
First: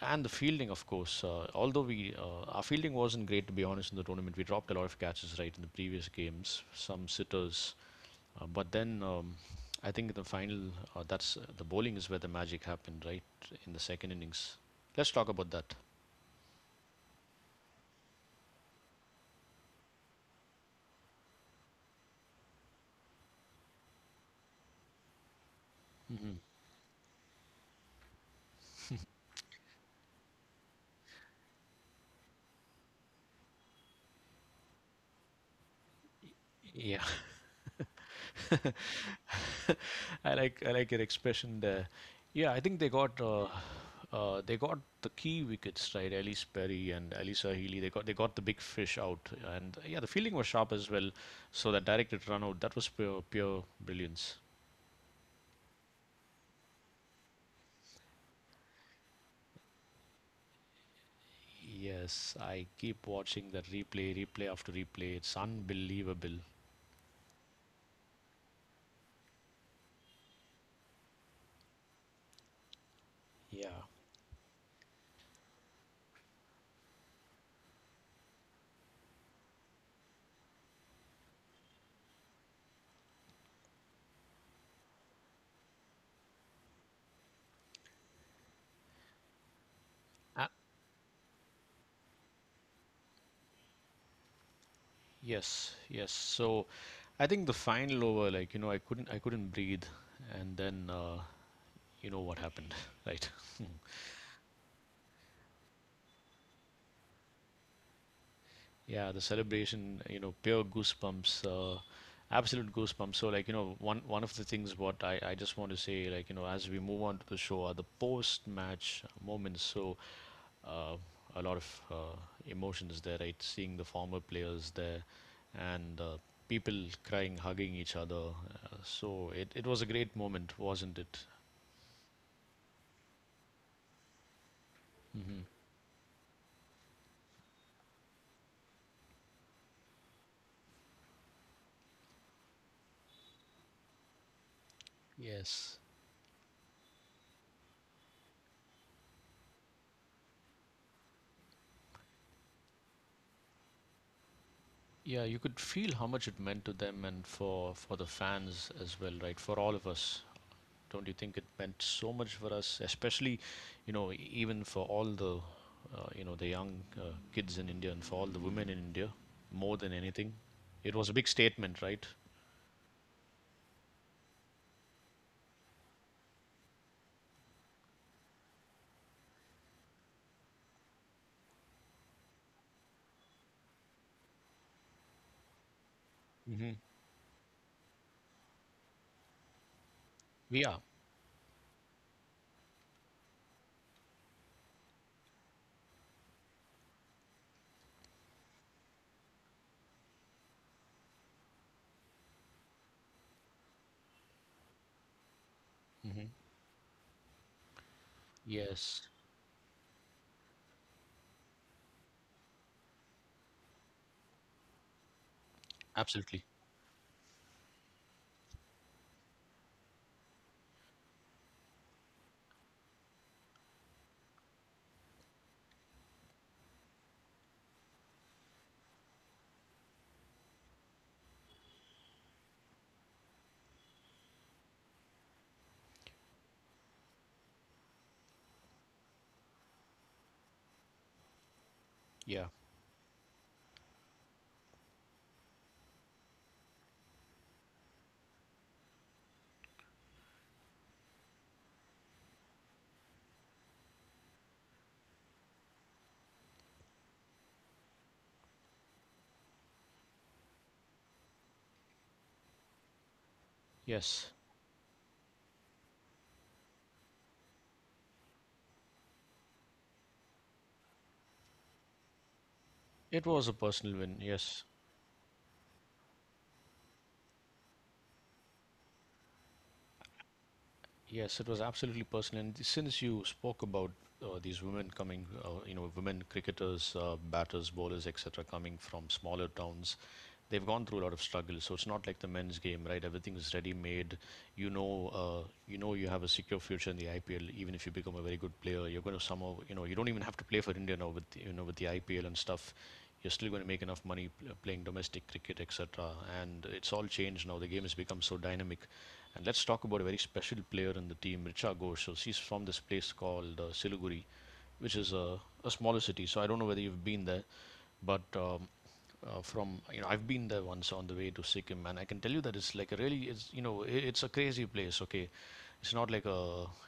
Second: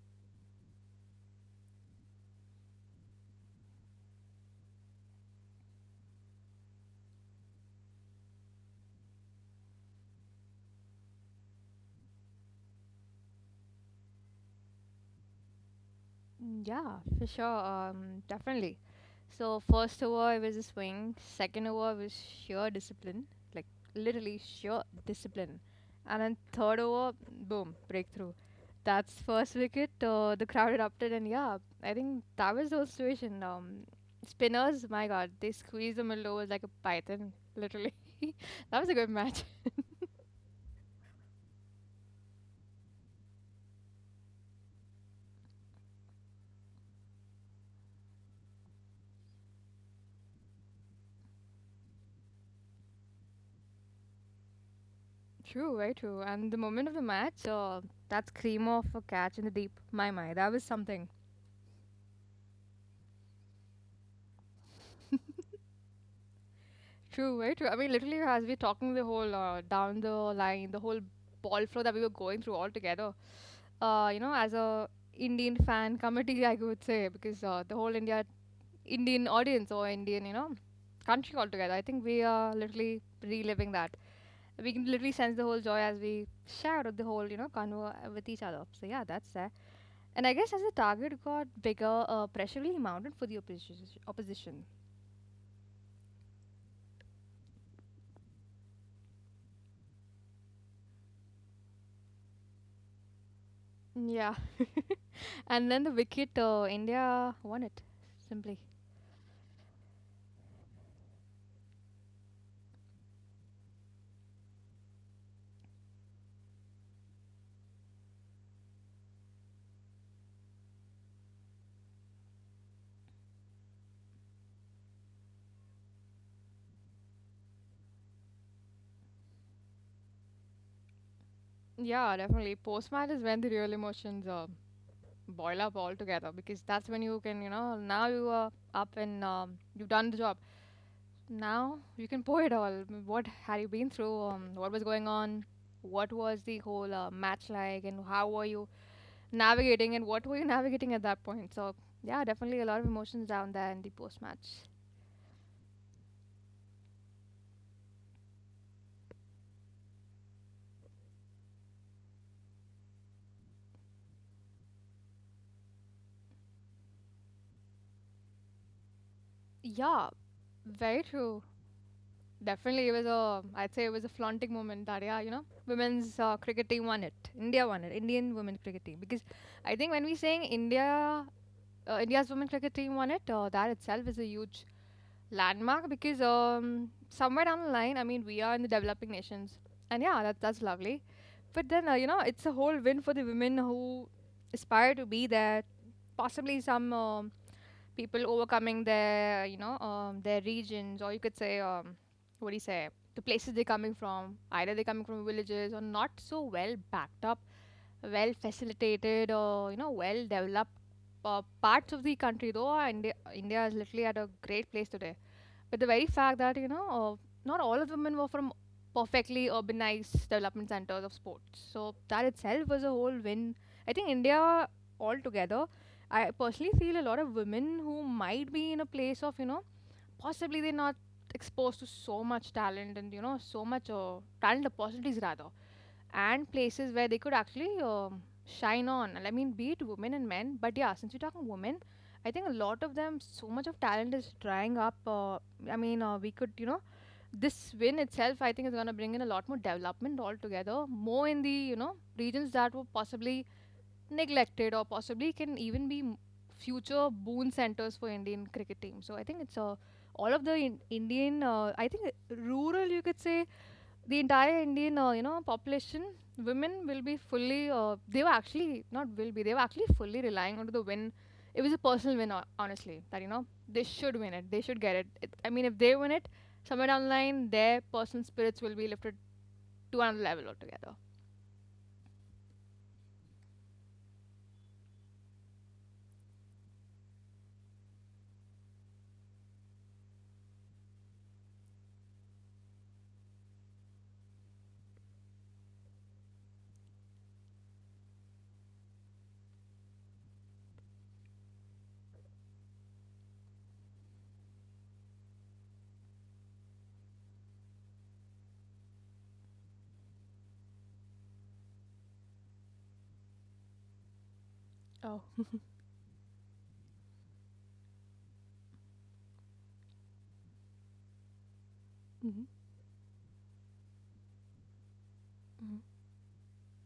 A: and the fielding, of course. Uh, although we uh, our fielding wasn't great to be honest in the tournament, we dropped a lot of catches right in the previous games, some sitters, uh, but then. Um, I think in the final, uh, that's uh, the bowling is where the magic happened, right? In the second innings. Let's talk about that.
B: mm, yeah, for sure, um, definitely. So first over it was a swing. Second over was sheer discipline, like literally sheer discipline. And then
A: Hmm.
B: third over, boom, breakthrough. That's first wicket. Uh, the crowd erupted, and yeah, I think that was the whole situation. Um, spinners, my God, they squeezed the middle overs like a
A: Yeah,
B: python, literally. That was a good match.
A: I like I like your expression there. Yeah, I think they got uh, uh, they got the key wickets right. Ellis Perry and Alisa Healy. They got they got the big fish out, and uh, yeah, the fielding was sharp as well. So that directed run out that was pure pure brilliance.
B: True, very true. And the moment of the match, uh, that scream of a catch in the deep, my my, that was something.
A: Yes, I keep watching that replay, replay after replay. It's unbelievable.
B: True, very true. I mean, literally, as we're talking the whole uh, down the line, the whole ball flow that we were going through all together.
A: Yeah.
B: Uh, you know, as a Indian fan committee, I would say, because uh, the whole India Indian audience or Indian, you know, country altogether. I think we are literally reliving that. We can literally sense the whole joy as we share the whole, you know, convo uh, with each other. So yeah, that's there. And I
A: Ah,
B: guess as the target got bigger, uh, pressure really mounted for the opposi- opposition.
A: yes, yes. So I think the final over, like you know, I couldn't I couldn't breathe, and then uh, you know what happened, right?
B: Yeah, and then the wicket, uh, India won it simply.
A: Yeah, the celebration, you know, pure goosebumps, uh, absolute goosebumps. So, like, you know, one one of the things what I, I just want to say, like, you know, as we move on to the show are the post-match moments. So, uh, a lot of uh, emotions there, right? Seeing the former players there and uh, people crying, hugging each other. Uh, so it, it was a great moment, wasn't it?
B: Yeah, definitely. Post match is when the real emotions uh,
A: Hmm.
B: boil up altogether because that's when you can, you know, now you are up and um, you've done the job. Now you can pour it all. What had you been through? Um, what was going on?
A: Yes.
B: What was the whole uh, match like? And how were you navigating, and what were you navigating at that point? So yeah, definitely a lot of emotions down there in the post match.
A: Yeah, you could feel how much it meant to them and for for the fans as well, right? For all of us. Don't you think it meant so much for us, especially, you know, e- even for all the, uh, you know, the young uh, kids in India and for all the women in India, more than
B: Yeah,
A: anything? It
B: very
A: was a big
B: true.
A: statement, right?
B: Definitely it was a, I'd say it was a flaunting moment that, yeah, you know, women's uh, cricket team won it, India won it, Indian women cricket team. Because I think when we saying India, uh, India's women cricket team won it, uh, that itself is a huge landmark, because
A: Mm-hmm.
B: um somewhere down the line, I mean, we are in the developing nations, and yeah, that that's
A: Yeah.
B: lovely. But then uh, you know, it's a whole win for the women who aspire to be there. Possibly some um, people overcoming their, you know, um, their regions, or you could say, um, what do you say, the places they're coming from. Either they're coming from villages or not
A: Hmm.
B: so well backed up, well
A: Yes.
B: facilitated, or you know well developed. Uh, parts of the country though, uh, India, India is literally at a great place today, but the very fact
A: Absolutely.
B: that, you know, uh, not all of the women were from perfectly urbanized development centers of sports. So that itself was a whole win. I think India altogether, I personally feel a lot of women who might be in a place of, you know, possibly they're not exposed to so much talent and you know so much uh, talent opportunities rather, and places where they could actually um, shine on. And I mean, be it women and men, but yeah, since we're talking women, I
A: Yeah.
B: think a lot of them, so much of talent is drying up. Uh, I mean, uh, we could, you know, this win itself, I think, is going to bring in a lot more development altogether, more in the, you know, regions that were possibly neglected or possibly can even be m- future boon centers for Indian cricket team. So I think it's uh, all of the in- Indian, uh, I think uh, rural, you could say, the
A: Yes.
B: entire Indian, uh, you know, population, women will be fully, uh, they were actually, not will be, they were actually fully relying on the win. It was a personal win, ho- honestly, that,
A: It
B: you
A: was
B: know,
A: a
B: they
A: personal win.
B: should win it.
A: Yes.
B: They should get it. it. I mean, if they win it, somewhere down the line, their personal spirits will be lifted to another level altogether.
A: Yes, it was absolutely personal. And since you spoke about uh, these women coming, uh, you know, women cricketers, uh, batters, bowlers, etcetera, coming from smaller towns, they've gone through a lot of struggle. So it's not like the men's game, right? Everything is ready made. You know, uh, you know, you have a secure future in the I P L. Even if you become a very good player, you're going to somehow, you know, you don't even have to play for India now with you know with the I P L and stuff you're still going to make enough money playing domestic cricket, etcetera. And it's all changed now. The game has become so dynamic. And let's talk about a very special player in the team, Richa Ghosh. So she's from this place called uh, Siliguri, which is
B: Oh.
A: a, a smaller city. So I don't know whether you've been there, but um, uh, from you know I've been there once on the way to Sikkim, and I can tell you
B: Hmm.
A: that it's like a really it's you know I it's a crazy place. Okay, it's not like a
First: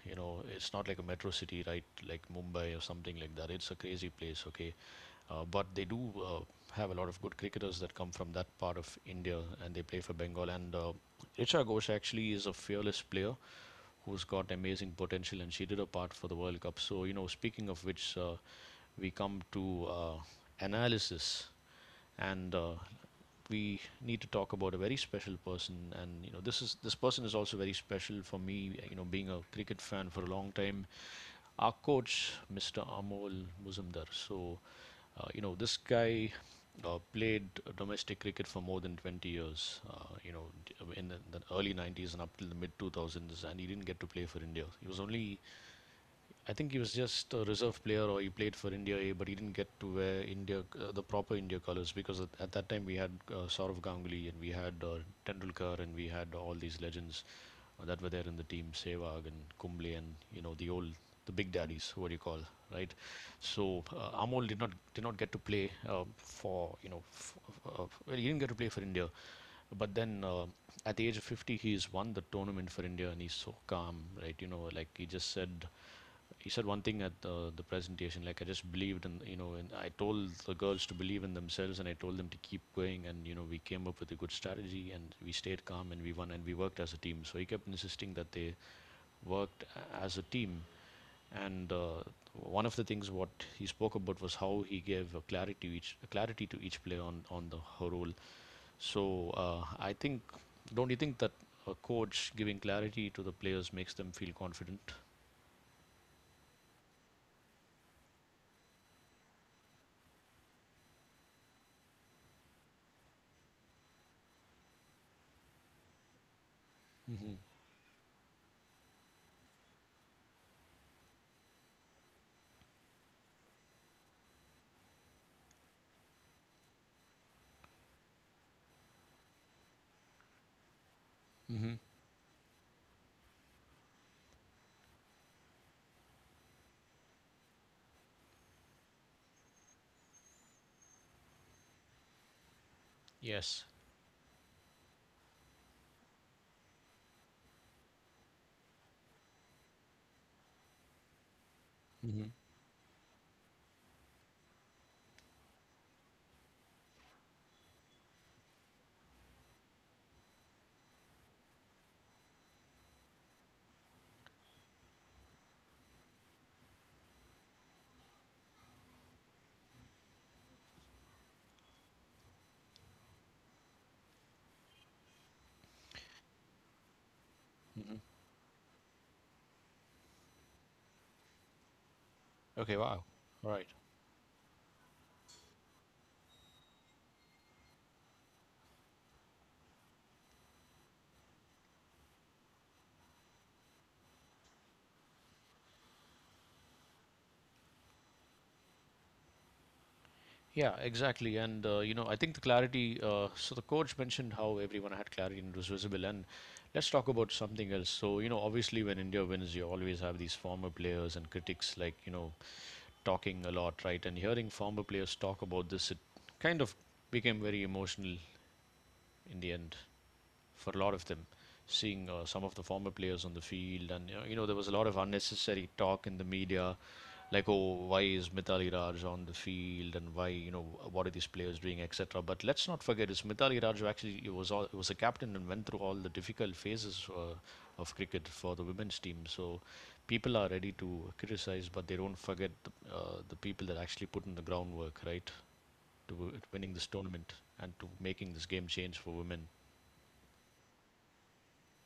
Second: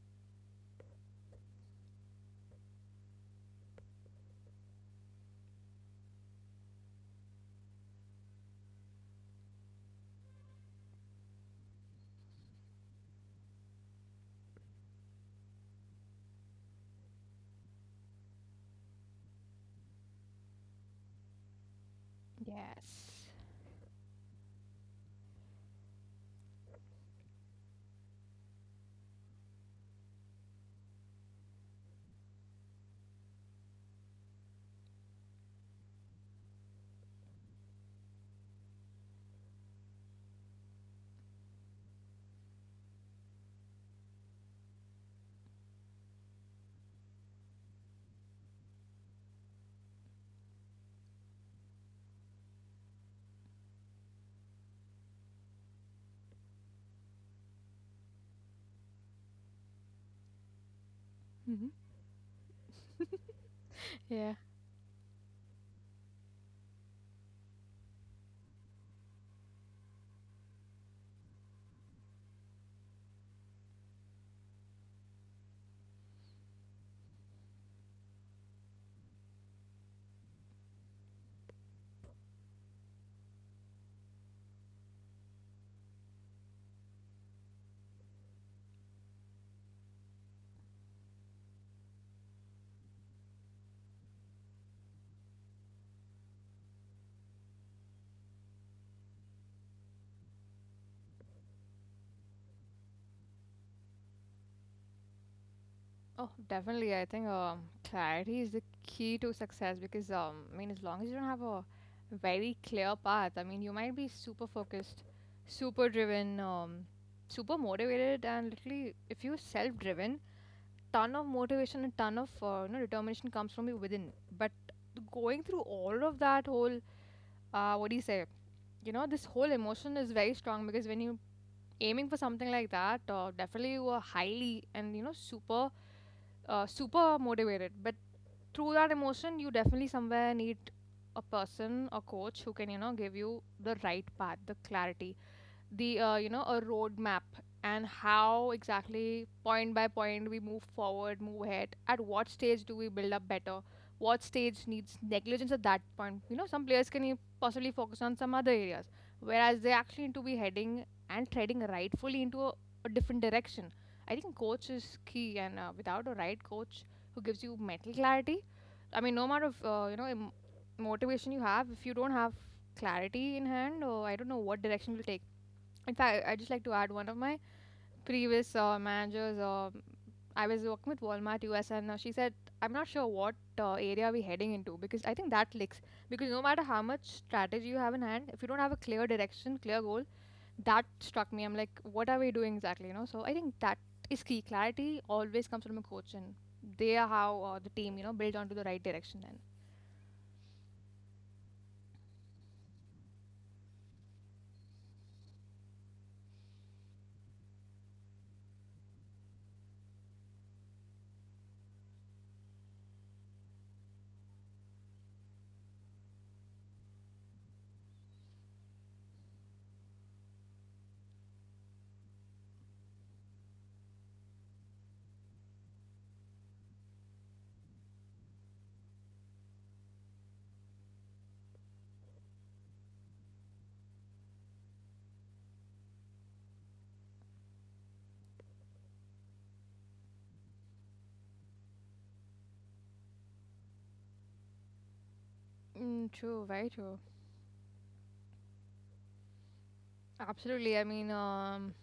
A: you know it's not like a metro city, right? Like Mumbai or something like that. It's a crazy place. Okay, uh, but they do uh, have a lot of good cricketers that come from that part of India and they play for Bengal. And uh, Richa Ghosh actually is a fearless player who's got amazing potential and she did her part for the World Cup. So, you know, speaking of which, uh, we come to uh, analysis and uh,
B: Yes.
A: we need to talk about a very special person and you know this is this person is also very special for me you know being a cricket fan for a long time our coach, mister Amol Muzumdar. So, uh, you know, this guy uh, played domestic cricket for more than twenty years, uh, you know, in the, the early nineties and up till the mid two thousands, and he didn't get to play for India. He was only I think he was just a reserve player or he played for India A, but he didn't get to wear India uh, the proper India colours because at, at that time we had uh, Saurav Ganguly and we had uh, Tendulkar and we had all these legends uh, that were there in the team, Sehwag and Kumble and you know the old the big
B: Mm-hmm.
A: daddies, what do you call, right? So uh,
B: Yeah.
A: Amol did not did not get to play uh, for you know f- uh, well he didn't get to play for India, but then uh, at the age of fifty he's won the tournament for India and he's so calm, right? You know like he just said he said one thing at the, the presentation like I just believed in you know and I told the girls to believe in themselves and I told them to keep going and you know we came up with a good strategy and we stayed calm and we won and we worked as a team so he kept insisting that they worked as a team and uh, one of the things what he spoke about was how he gave a clarity each a clarity to each player on on the her role so uh, I think don't you think that a coach giving clarity to the players makes them feel confident
B: Oh, definitely. I think um, clarity is the key to success because um, I mean, as long as you don't have a very clear path, I mean, you might be super focused, super driven, um,
A: Mm-hmm.
B: super motivated, and literally, if you're self-driven, ton of motivation and ton of uh, you know determination comes from you within. But going through all of that whole, uh, what do you say? You know, this whole emotion is very strong because when you're
A: Mm-hmm.
B: aiming for something like that, uh, definitely you are highly and you know super uh, super motivated. But through that emotion you definitely somewhere need a person, a coach who can you know give you
A: Yes.
B: the right path, the clarity, the uh, you know a roadmap, and how exactly point by point we move forward, move ahead, at
A: Hmm.
B: what stage do we build up better, what stage needs negligence at that point. You know, some players can e- possibly focus on some other areas, whereas they actually need to be heading and treading rightfully into a, a different direction. I think coach is key, and uh, without a right coach who gives you mental clarity, I mean, no matter of uh, you know em- motivation you have, if you don't have clarity in hand, or I don't know what direction will take. In fact, I just like to add one of my
A: Hmm.
B: previous uh, managers. Um, I was working with Walmart U S, and uh, she said, "I'm
A: Okay,
B: not
A: wow.
B: sure what
A: All right.
B: uh, area we're heading into, because I think that licks." Because no matter how much strategy you have in hand, if you don't have a clear direction, clear goal, that struck me. I'm like, what are we doing exactly? You know. So I think that is key. Clarity always comes from a coach, and they are how uh, the team, you know, built onto the right direction. Then.
A: Yeah, exactly. And uh, you know, I think the clarity, uh, so the coach mentioned how everyone had clarity and it was visible. And let's talk about something else. So, you know, obviously when India wins, you always have these former players and critics like, you know, talking a lot, right? And hearing former players talk about this, it kind of became very emotional in the end. For a lot of them. Seeing uh, some of the former players on the field, and you know, there was a lot of unnecessary talk in the media, like, oh, why is Mithali Raj on the field, and why, you know, what are these players doing, et cetera. But let's not forget, it's Mithali Raj who actually he was all, he was a captain and went through all the difficult phases uh, of cricket for the women's team. So people are ready to criticize, but they don't forget the, uh, the people that actually put in the groundwork, right,
B: Mm,
A: to
B: true. Very
A: winning this
B: true.
A: tournament and to making this game change for women.
B: Absolutely. I mean, um,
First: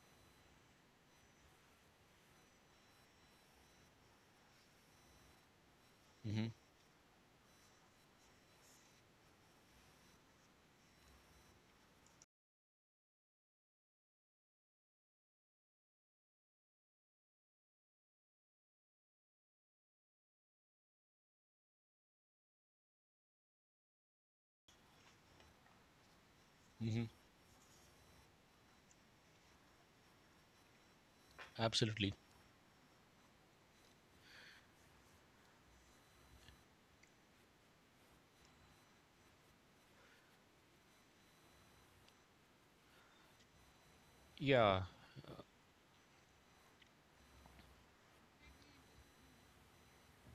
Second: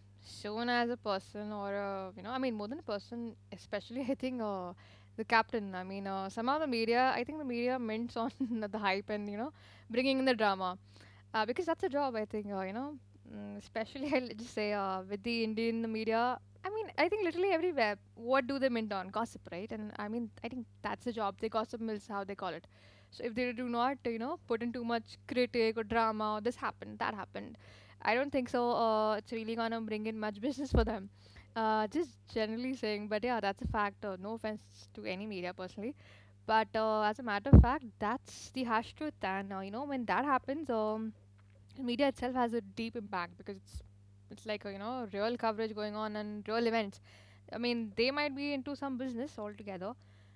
B: shown as a person or a, you know, I mean, more than a person, especially I think uh, the captain. I mean, uh,
A: Mm-hmm.
B: somehow the media, I think the media mints on the hype and, you know, bringing in the drama uh, because that's a job. I think uh, you know, mm, especially, I'll just say uh, with the Indian media, I mean, I think literally everywhere, what do they mint on? Gossip, right? And I mean, I think that's the job. They gossip mills, how they call it. So if they do not, you know, put in too much critique or drama or this happened,
A: Mm-hmm.
B: that happened, I don't think so uh, it's really gonna bring in much business for them. Uh,
A: Absolutely.
B: just generally saying, but yeah, that's a fact. Uh, no offense to any media personally, but uh, as a matter of fact, that's the hash truth. And uh, you know, when that happens, um and media itself has a deep impact, because it's it's like a, you
A: Yeah.
B: know, real coverage going on and real events. I mean, they might be into some business altogether,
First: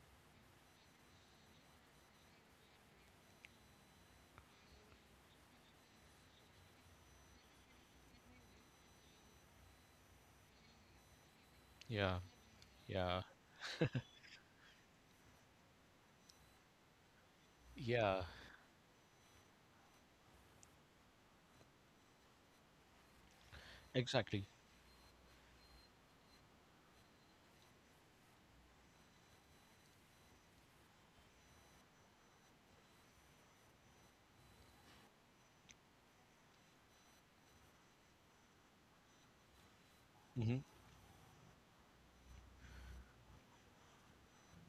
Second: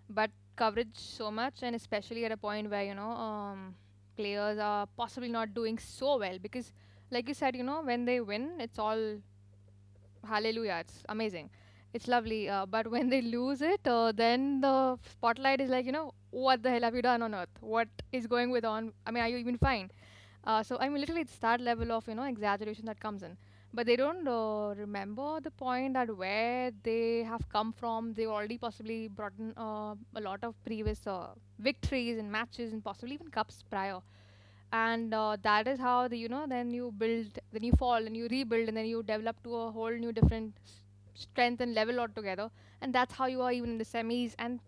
B: but coverage so much, and especially at a point where you know um, players are possibly not doing so well, because like you said, you know, when they win it's all hallelujah, it's amazing, it's
A: Yeah.
B: lovely. Uh, but when they
A: Yeah.
B: lose it, uh, then the spotlight is like, you know, what the hell have you done on earth, what
A: Yeah.
B: is going with on, I mean, are you even fine? Uh, so I mean, literally, it's that level of you know exaggeration that comes in. But they don't
A: Exactly.
B: uh, remember the point that where they have come from. They already possibly brought in uh, a lot of previous uh, victories and matches and possibly even cups prior and uh, that is how, the, you know, then you build, then you fall and you rebuild, and then you develop to a whole new different
A: Hmm.
B: s- strength and level altogether. And that's how you are even in the semis, and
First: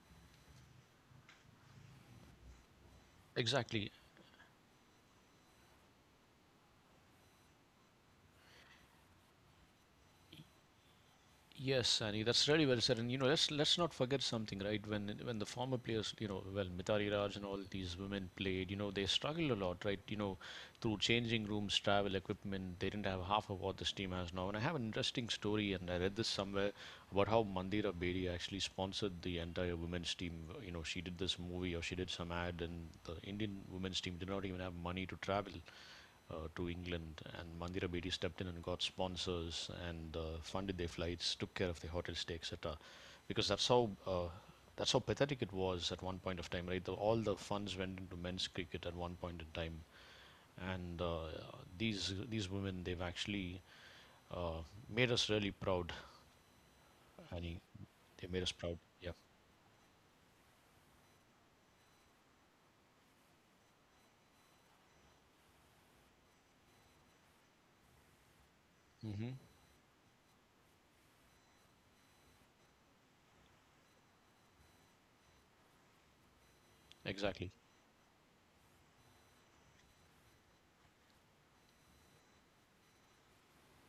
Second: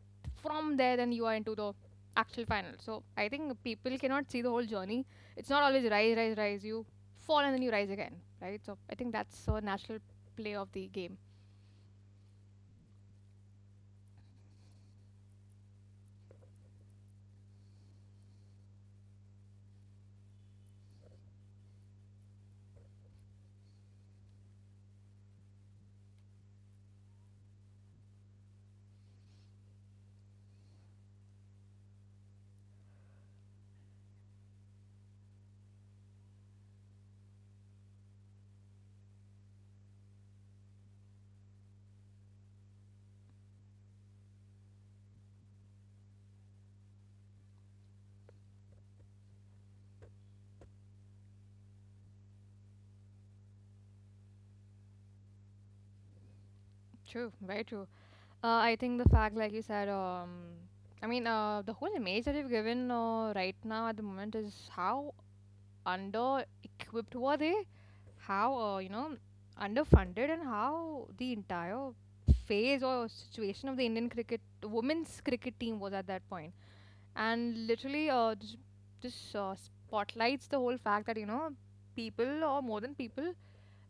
B: from there then you are into the actual final. So I think
A: Exactly.
B: people cannot see the whole journey. It's not always rise, rise, rise. You fall and then you rise again, right? So I think that's a natural play of the game.
A: Yes, Annie, that's really well said. And you know, let's let's not forget something, right? When when the former players, you know, well, Mitari Raj and all these women played, you know, they struggled a lot, right? You know, through changing rooms, travel, equipment, they didn't have half of what this team has now. And I have an interesting story, and I read this somewhere about how Mandira Bedi actually sponsored the entire women's team. You know, she did this movie or she did some ad, and the Indian women's team did not even have money to travel uh, to England, and Mandira Bedi stepped in and got sponsors and uh, funded their flights, took care of their hotel stay, et cetera. Because that's how uh, that's how pathetic it was at one point of time, right? The, all the funds went into men's cricket at one point in time, and uh, these these women they've actually uh, made us really proud,
B: True,
A: Annie.
B: very true.
A: They made us
B: uh, I
A: proud.
B: think the
A: Yeah.
B: fact, like you said, um I mean, uh, the whole image that you've given uh, right now at the moment is how under equipped were they? How, uh, you know,
A: Hmm.
B: underfunded, and how the entire phase or situation of the Indian cricket, women's cricket team was at that point.
A: Exactly.
B: And literally, uh, this, this uh, spotlights the whole fact that, you know, people, or more than people,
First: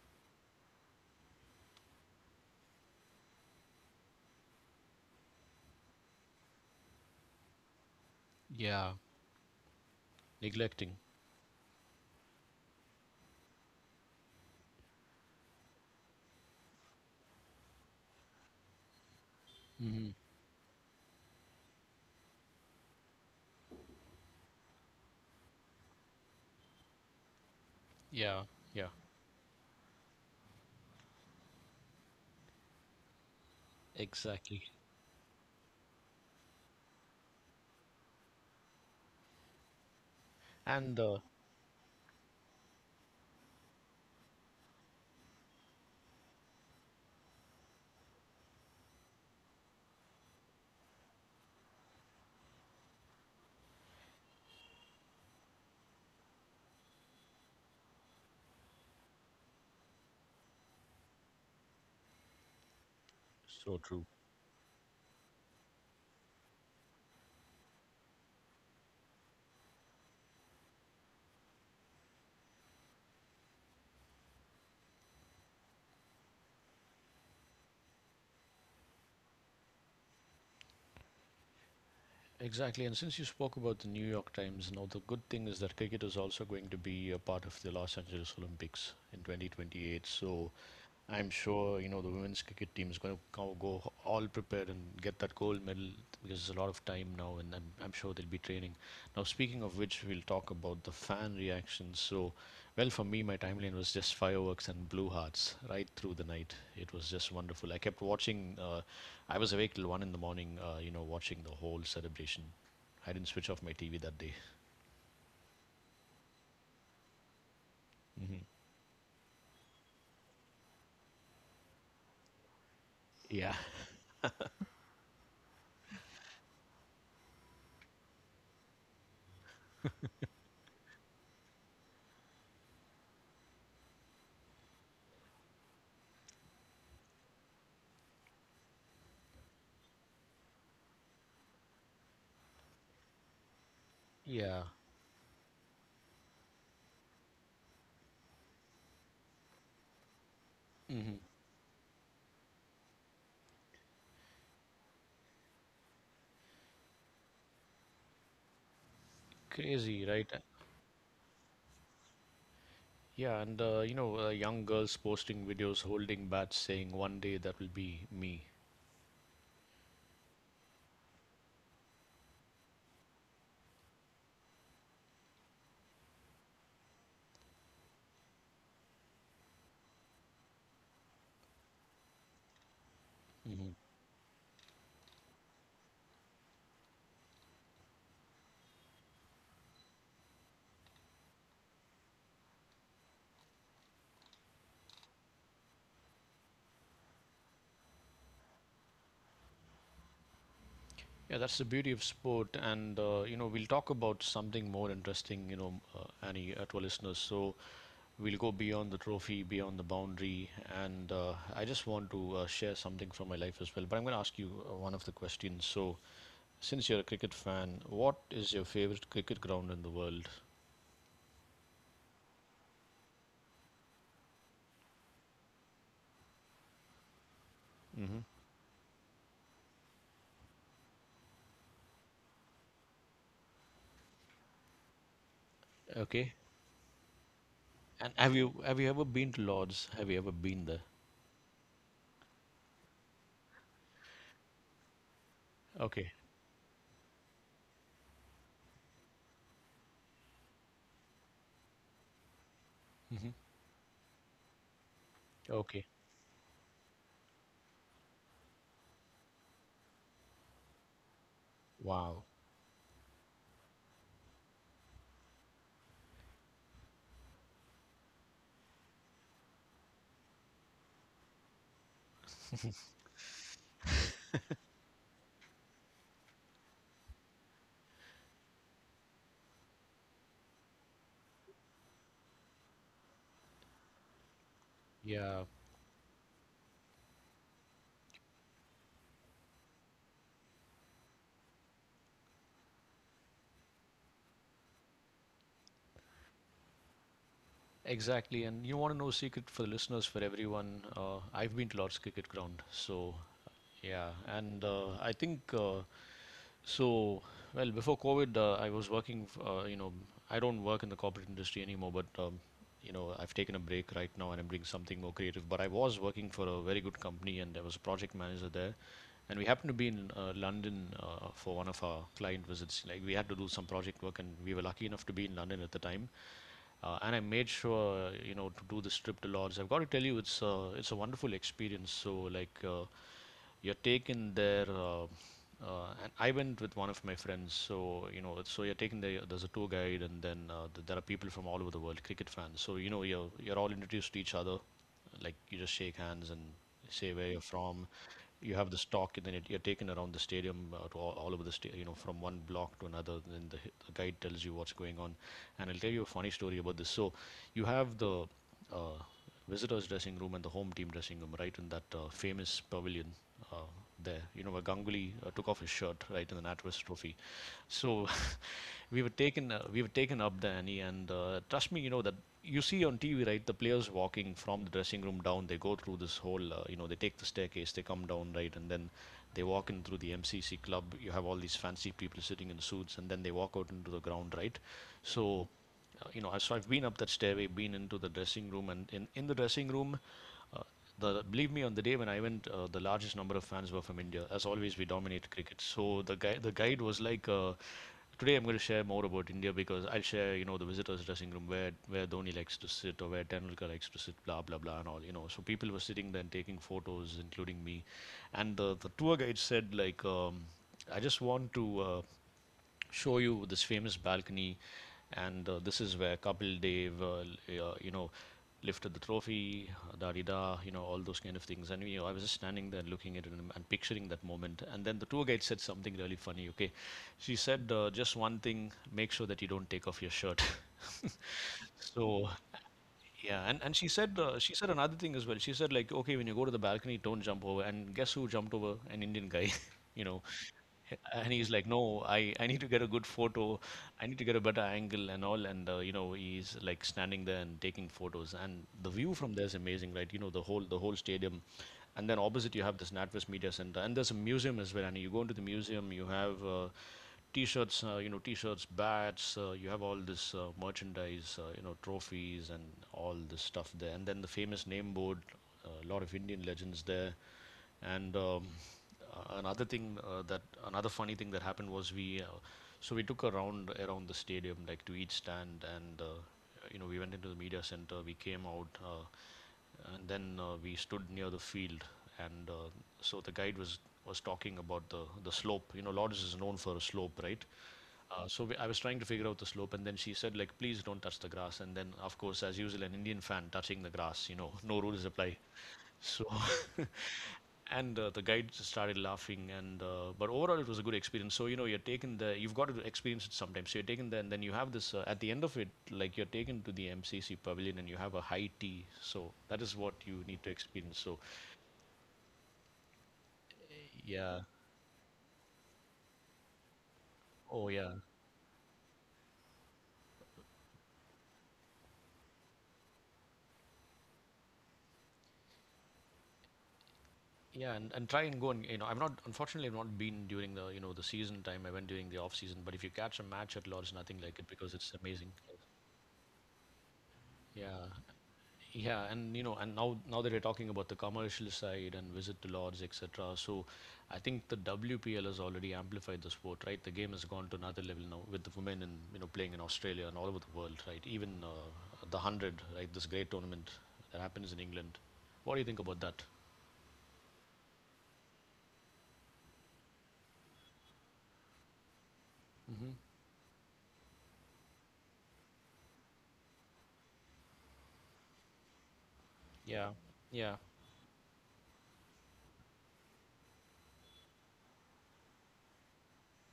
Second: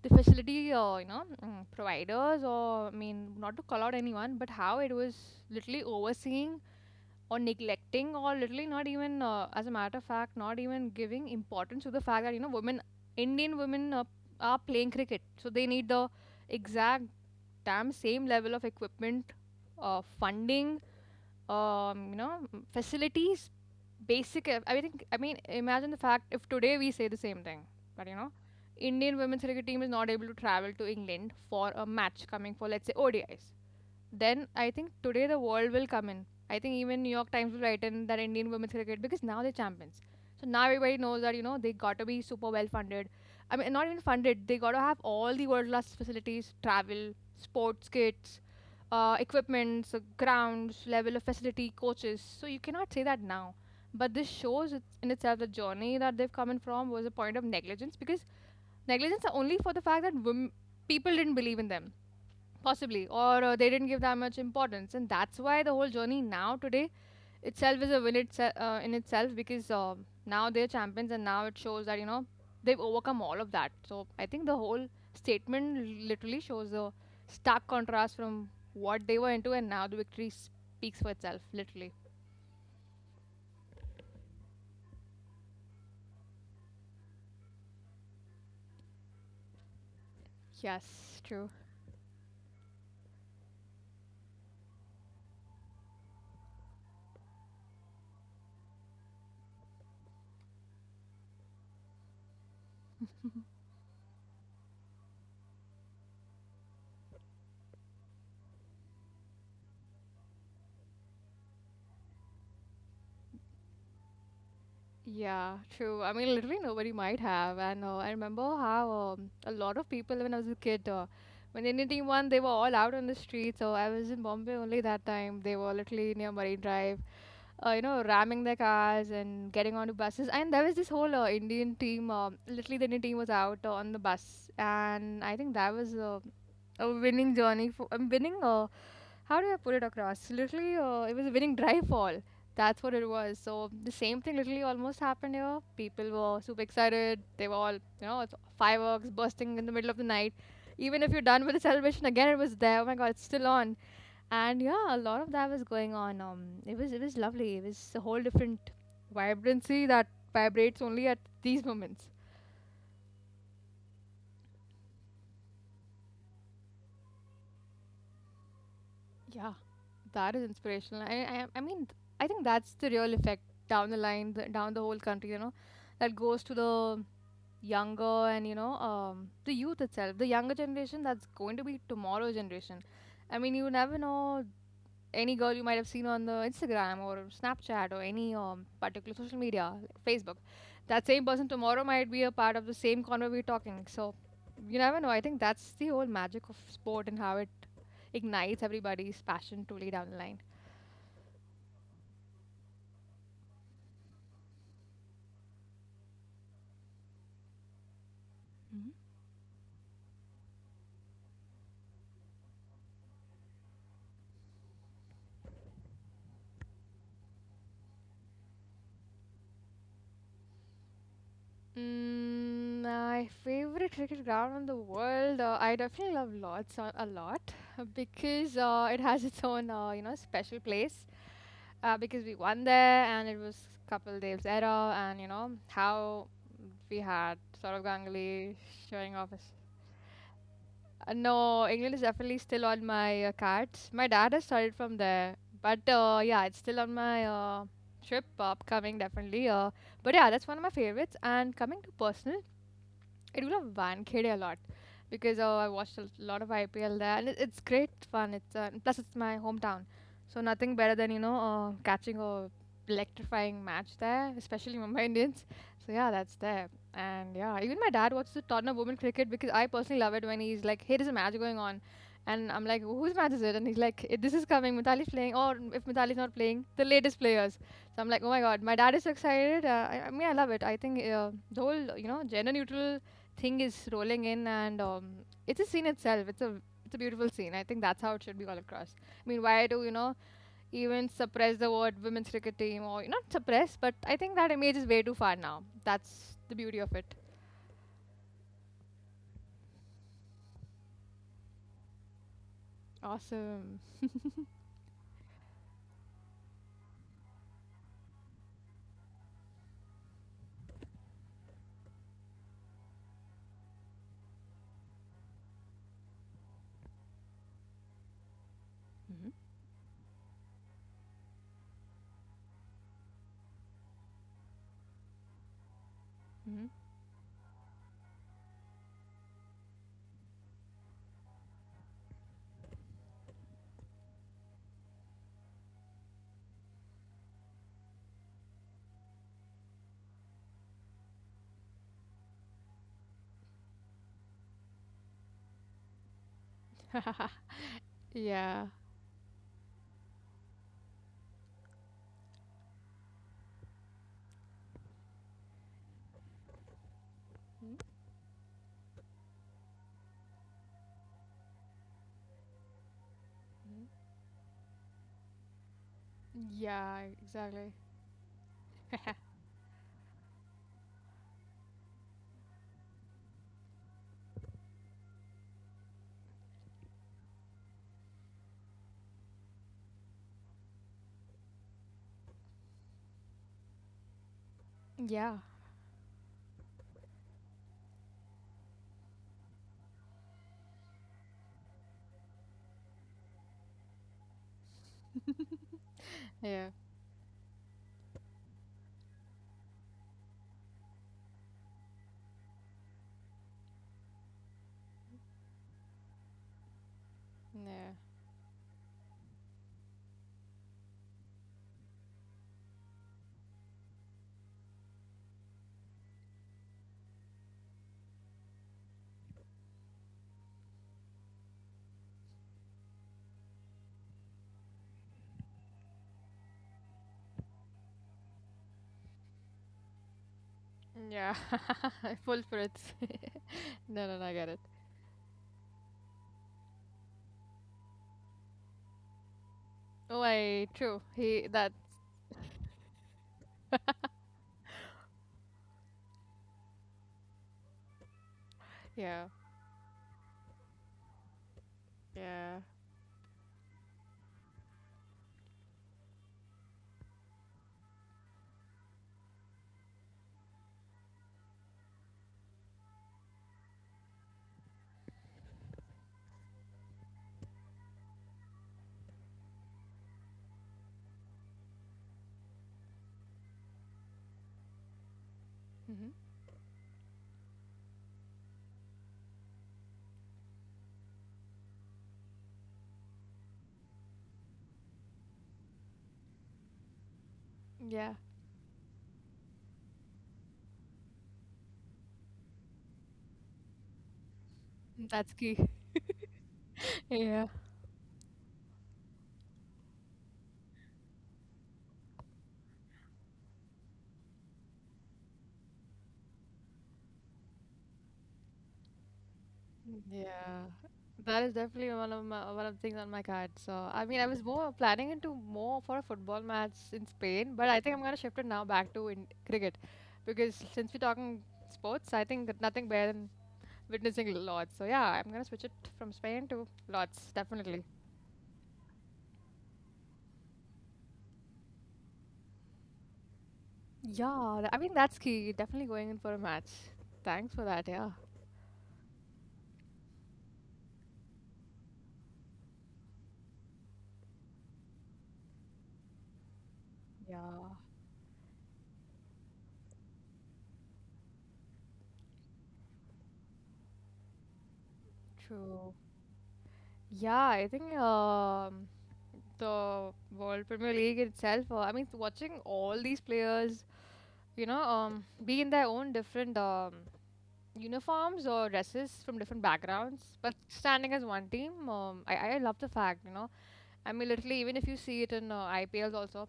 B: the facility, uh, you know, mm, providers, or, I mean, not to call out anyone, but how it was literally overseeing or neglecting or literally not
A: Yeah.
B: even uh, as a matter of fact not even
A: Neglecting.
B: giving importance to the fact that, you know, women, indian women uh, are playing cricket, so they need the exact damn same level of equipment, uh,
A: Hmm.
B: funding, um, you know, facilities, basic. uh, I think, I mean, imagine the fact if today we say the same thing, but you know,
A: Yeah. Yeah.
B: Indian women's cricket team is not able to travel to England for a match coming for let's say O D Is. Then
A: Exactly.
B: I think today the world will come in. I think even New York Times will write in that Indian women's cricket, because now they're champions. So now everybody
A: And uh,
B: knows that, you know, they got to be super well funded. I mean, not even funded. They got to have all the world class facilities, travel, sports kits, uh, equipments, uh, grounds, level of facility, coaches. So you cannot say that now. But this shows it- in itself the journey that they've come in from was a point of negligence, because negligence are only for the fact that wom- people didn't believe in them, possibly, or uh, they
A: So
B: didn't give
A: true.
B: that much importance. And that's why the whole journey now today itself is a win itself uh, in itself, because uh, now they're champions, and now it shows that, you know, they've overcome all of that. So I think the whole statement literally shows a stark contrast from what they were into, and now the victory speaks for itself. Literally,
A: Exactly, and since you spoke about the New York Times, now the good thing is that cricket is also going to be a part of the Los Angeles Olympics in twenty twenty-eight. So
B: yes,
A: I'm
B: true.
A: sure you know the women's cricket team is going to go all prepared and get that gold medal because there's a lot of time now, and I'm, I'm sure they'll be training. Now, speaking of which, we'll talk about the fan reactions. So, well, for me, my timeline was just fireworks and blue hearts right through the night. It was just wonderful. I kept watching. Uh, I was awake till one in the morning. Uh, you know, watching the whole celebration. I didn't switch off my T V that day.
B: Yeah, true. I mean, literally nobody might have. And uh, I
A: Hmm.
B: remember how, um, a lot of people, when I was a kid, uh, when Indian team won, they were all out on the
A: Yeah.
B: street. So I was in Bombay only that time. They were literally near Marine Drive, uh, you know, ramming their cars and getting onto buses. And there was this whole uh, Indian team, um literally the Indian team was out uh, on the bus. And I think that was uh, a winning journey for, a winning uh, how do I put it across? Literally, uh, it was a winning drive fall. That's what it was. So the same thing
A: Yeah.
B: literally almost happened here. People were super excited. They were all, you know, it's fireworks bursting in the middle of the night.
A: Hmm.
B: Even if you're done with the celebration, again it was there. Oh my God, it's still on. And yeah, a lot of that was going on. Um, it was it was lovely. It was a whole different
A: Crazy,
B: vibrancy
A: right?
B: that vibrates only at these moments.
A: Yeah, and uh, you know, uh, young girls posting videos holding bats saying one day that will be me.
B: Yeah. That is inspirational. I, I, I mean, I think that's the real effect down the line, the, down the whole country, you know, that goes to the younger and, you know, um, the youth itself, the younger generation that's going to be tomorrow's generation. I mean,
A: Hmm.
B: you never know, any girl you might have seen on the Instagram or Snapchat or any um, particular social media, like Facebook. That same person tomorrow might be a part of the same corner we're talking. So you never know. I think that's the whole magic of sport and how it ignites everybody's passion truly down the line.
A: Yeah, that's the beauty of sport. And, uh, you know, we'll talk about something more interesting, you know, uh, Annie, uh, to our listeners. So we'll go beyond the trophy, beyond the boundary. And uh, I just want to uh, share something from my life as well. But I'm going to ask you uh, one of the questions. So, since you're a cricket fan, what is your favorite cricket ground in the world?
B: Mm, my favorite cricket ground in the world, uh, I definitely love Lords a, a lot
A: Hmm.
B: because uh, it has its own, uh, you know, special place. Uh, because we won there, and it was Kapil Dev's era, and you know how
A: Okay.
B: we had Saurav
A: And have
B: Ganguly
A: you have you ever
B: showing off
A: been to
B: his.
A: Lord's? Have you ever been there?
B: Uh, no, England is definitely still on my uh, cards. My dad has started from there, but
A: Okay.
B: uh, yeah, it's still on my uh, trip upcoming definitely. Uh, but yeah, that's one of my favorites. And coming to personal.
A: Hmm.
B: I do love Vankhede a lot because uh, I
A: Okay.
B: watched a lot of I P L there, and it, it's great fun. It's uh, and plus it's my hometown, so nothing better than, you know, uh, catching
A: Wow.
B: a electrifying match there, especially Mumbai Indians. So yeah, that's there, and yeah, even my dad watches the Tottenham women cricket, because I personally love it when he's like, "Hey, there's a match going on," and I'm like, "Whose match is it?" And he's like, "Eh, this is coming. Mitali's playing, or if Mitali's not playing, the latest players." So I'm like, oh my god, my dad is so excited. Uh, I, I mean, I love it. I think uh, the whole, you know, gender neutral thing is rolling in, and um,
A: Yeah,
B: it's a scene itself. It's a it's a beautiful scene. I think that's how it should be all across. I mean, why do you know even suppress the word women's cricket team, or not suppress, but I think that image is way too far now. That's the beauty of it.
A: exactly. And you want to know secret for the listeners, for everyone. Uh, I've been to Lord's cricket ground, so
B: Awesome.
A: yeah. And uh, I think uh, so, well, before COVID, uh, I was working, f- uh, you know, I don't work in the corporate industry anymore, but, um, you know, I've taken a break right now and I'm doing something more creative. But I was working for a very good company and there was a project manager there.
B: Hmm.
A: And we happened to be in uh, London uh, for one of our client visits. Like, we had to do some project work and we were lucky enough to be in London at the time. Uh, and I made sure, you know, to do this trip to Lords. I've got to tell you, it's, uh, it's a wonderful experience. So, like, uh, you're taken there. Uh, uh, and I went with one of my friends, so you know, so you're taken there. There's a tour guide, and then uh, th- there are people from all over the world, cricket fans. So you know, you're you're all introduced to each other, like you just shake hands and say where
B: Hmm.
A: you're from. You
B: Yeah.
A: have this talk, and then you're you're taken around the stadium uh, to all, all over the state, you know, from one block to another. Then the, the guide tells you what's going on, and I'll tell you a funny story about this. So you have the uh, visitors' dressing room and the home team dressing room, right in that uh, famous pavilion uh, there. You know where Ganguly uh, took off his shirt, right in the NatWest
B: Yeah.
A: Trophy.
B: Exactly.
A: So we were taken, uh, we were taken up there, Annie, and uh, trust me, you know that you see on T V, right? The players walking from the dressing room down, they go through this whole, uh, you know, they take the staircase, they come down, right, and then they walk in through the M C C club. You have all these fancy people sitting in suits, and then they walk out into the ground, right?
B: Yeah.
A: So uh, you know, I- so I've been up that stairway, been into the dressing room, and in, in the dressing room, uh, the believe me, on the day when I went, uh, the largest number of fans were from India. As always, we dominate cricket. So the guy, the
B: Yeah.
A: guide was like, uh, today I'm going to share more about India because I'll share, you know, the visitors' dressing room where where Dhoni likes to sit or where Tendulkar likes to sit, blah blah blah, and all. You know, so people were sitting there and taking photos, including me,
B: Yeah.
A: and the the tour guide said like, um, I just want to. Uh, show you this famous balcony and uh, this is where Kapil Dev, uh, uh, you know, lifted the trophy, da di da, you know, all those kind of things. And you know, I was just standing there looking at it and, and picturing that moment. And then the tour guide said something really funny. Okay, she said uh, just one thing: make sure that you don't take off your shirt.
B: Yeah.
A: So
B: Full Fritz.
A: yeah, and, and she
B: no,
A: said
B: no, no, I
A: uh,
B: get
A: she
B: it.
A: said another thing as well. She said like, okay, when you go to the balcony, don't jump over. And guess who jumped over? An Indian guy, you know.
B: Oh, I true.
A: And
B: He
A: he's like,
B: that.
A: no, I, I need to get a good photo. I need to get a better angle and all. And uh, you know, he's like standing there and taking photos. And the view
B: Yeah.
A: from there is amazing, right? You know, the whole the whole stadium. And then opposite
B: Yeah.
A: you have this NatWest Media Center, and there's a museum as well. And you go into the museum, you have. Uh, t-shirts, uh, you know, t-shirts, bats. Uh, you have all this uh, merchandise, uh, you know, trophies and all this stuff there. And then the famous name board, a uh, lot of Indian legends there. And um, uh, another thing uh, that another funny thing that happened was we, uh, so we took a round around the stadium, like to each stand, and uh,
B: Hmm.
A: you know, we went into the media center. We came out. Uh, and then uh, We stood near the field and uh, so the guide was was talking about the the slope, you know, Lourdes is known for a slope, right?
B: Yeah.
A: uh, so we, I was trying to figure out the slope, and then she said like, please don't touch the grass. And then of course, as usual, an Indian fan touching the grass, you know, no rules
B: That's
A: apply.
B: key.
A: So
B: Yeah.
A: and uh, the guide started laughing, and uh, but overall it was a good experience. So you know, you're taken there, you've got to experience it sometimes. So you're taken there, and then you have this, uh, at the end of it, like, you're taken to the MCC pavilion and you have a high tea. So that is what you need to
B: Yeah,
A: experience. So
B: that is definitely one of my, one of the things on my card. So I mean, I
A: yeah.
B: was more planning into more for a football match in Spain,
A: Oh
B: but I think
A: yeah.
B: I'm gonna shift it now back to in cricket, because since we're talking sports, I think that nothing better than witnessing lots. So yeah, I'm gonna switch it from Spain to lots
A: Yeah.
B: definitely.
A: and, and try and go, and you know, I've not, unfortunately I've not been during the, you know, the season time. I went during the off season, but if you catch a match at Lords, nothing like it,
B: Yeah, th-
A: because
B: I
A: it's
B: mean that's
A: amazing.
B: key. Definitely going in for a match. Thanks for
A: Yeah.
B: that. Yeah.
A: Yeah, and you know, and now now that you're talking about the commercial side and visit to Lords, et cetera. So, I think the W P L has already amplified the sport, right? The game has gone to
B: Yeah.
A: another level now with the women in, you know, playing in Australia and all over the world, right? Even uh, the hundred, right? This great tournament that happens in England. What do you think
B: True.
A: about that?
B: Yeah, I think um the World Premier League itself. Uh, I mean, watching
A: Hmm.
B: all these players, you know, um, be in their own different um, uniforms or dresses from different
A: Yeah,
B: backgrounds,
A: yeah,
B: but standing as one team, um, I, I love the fact, you know. I mean, literally, even if you see it in uh, I P Ls also,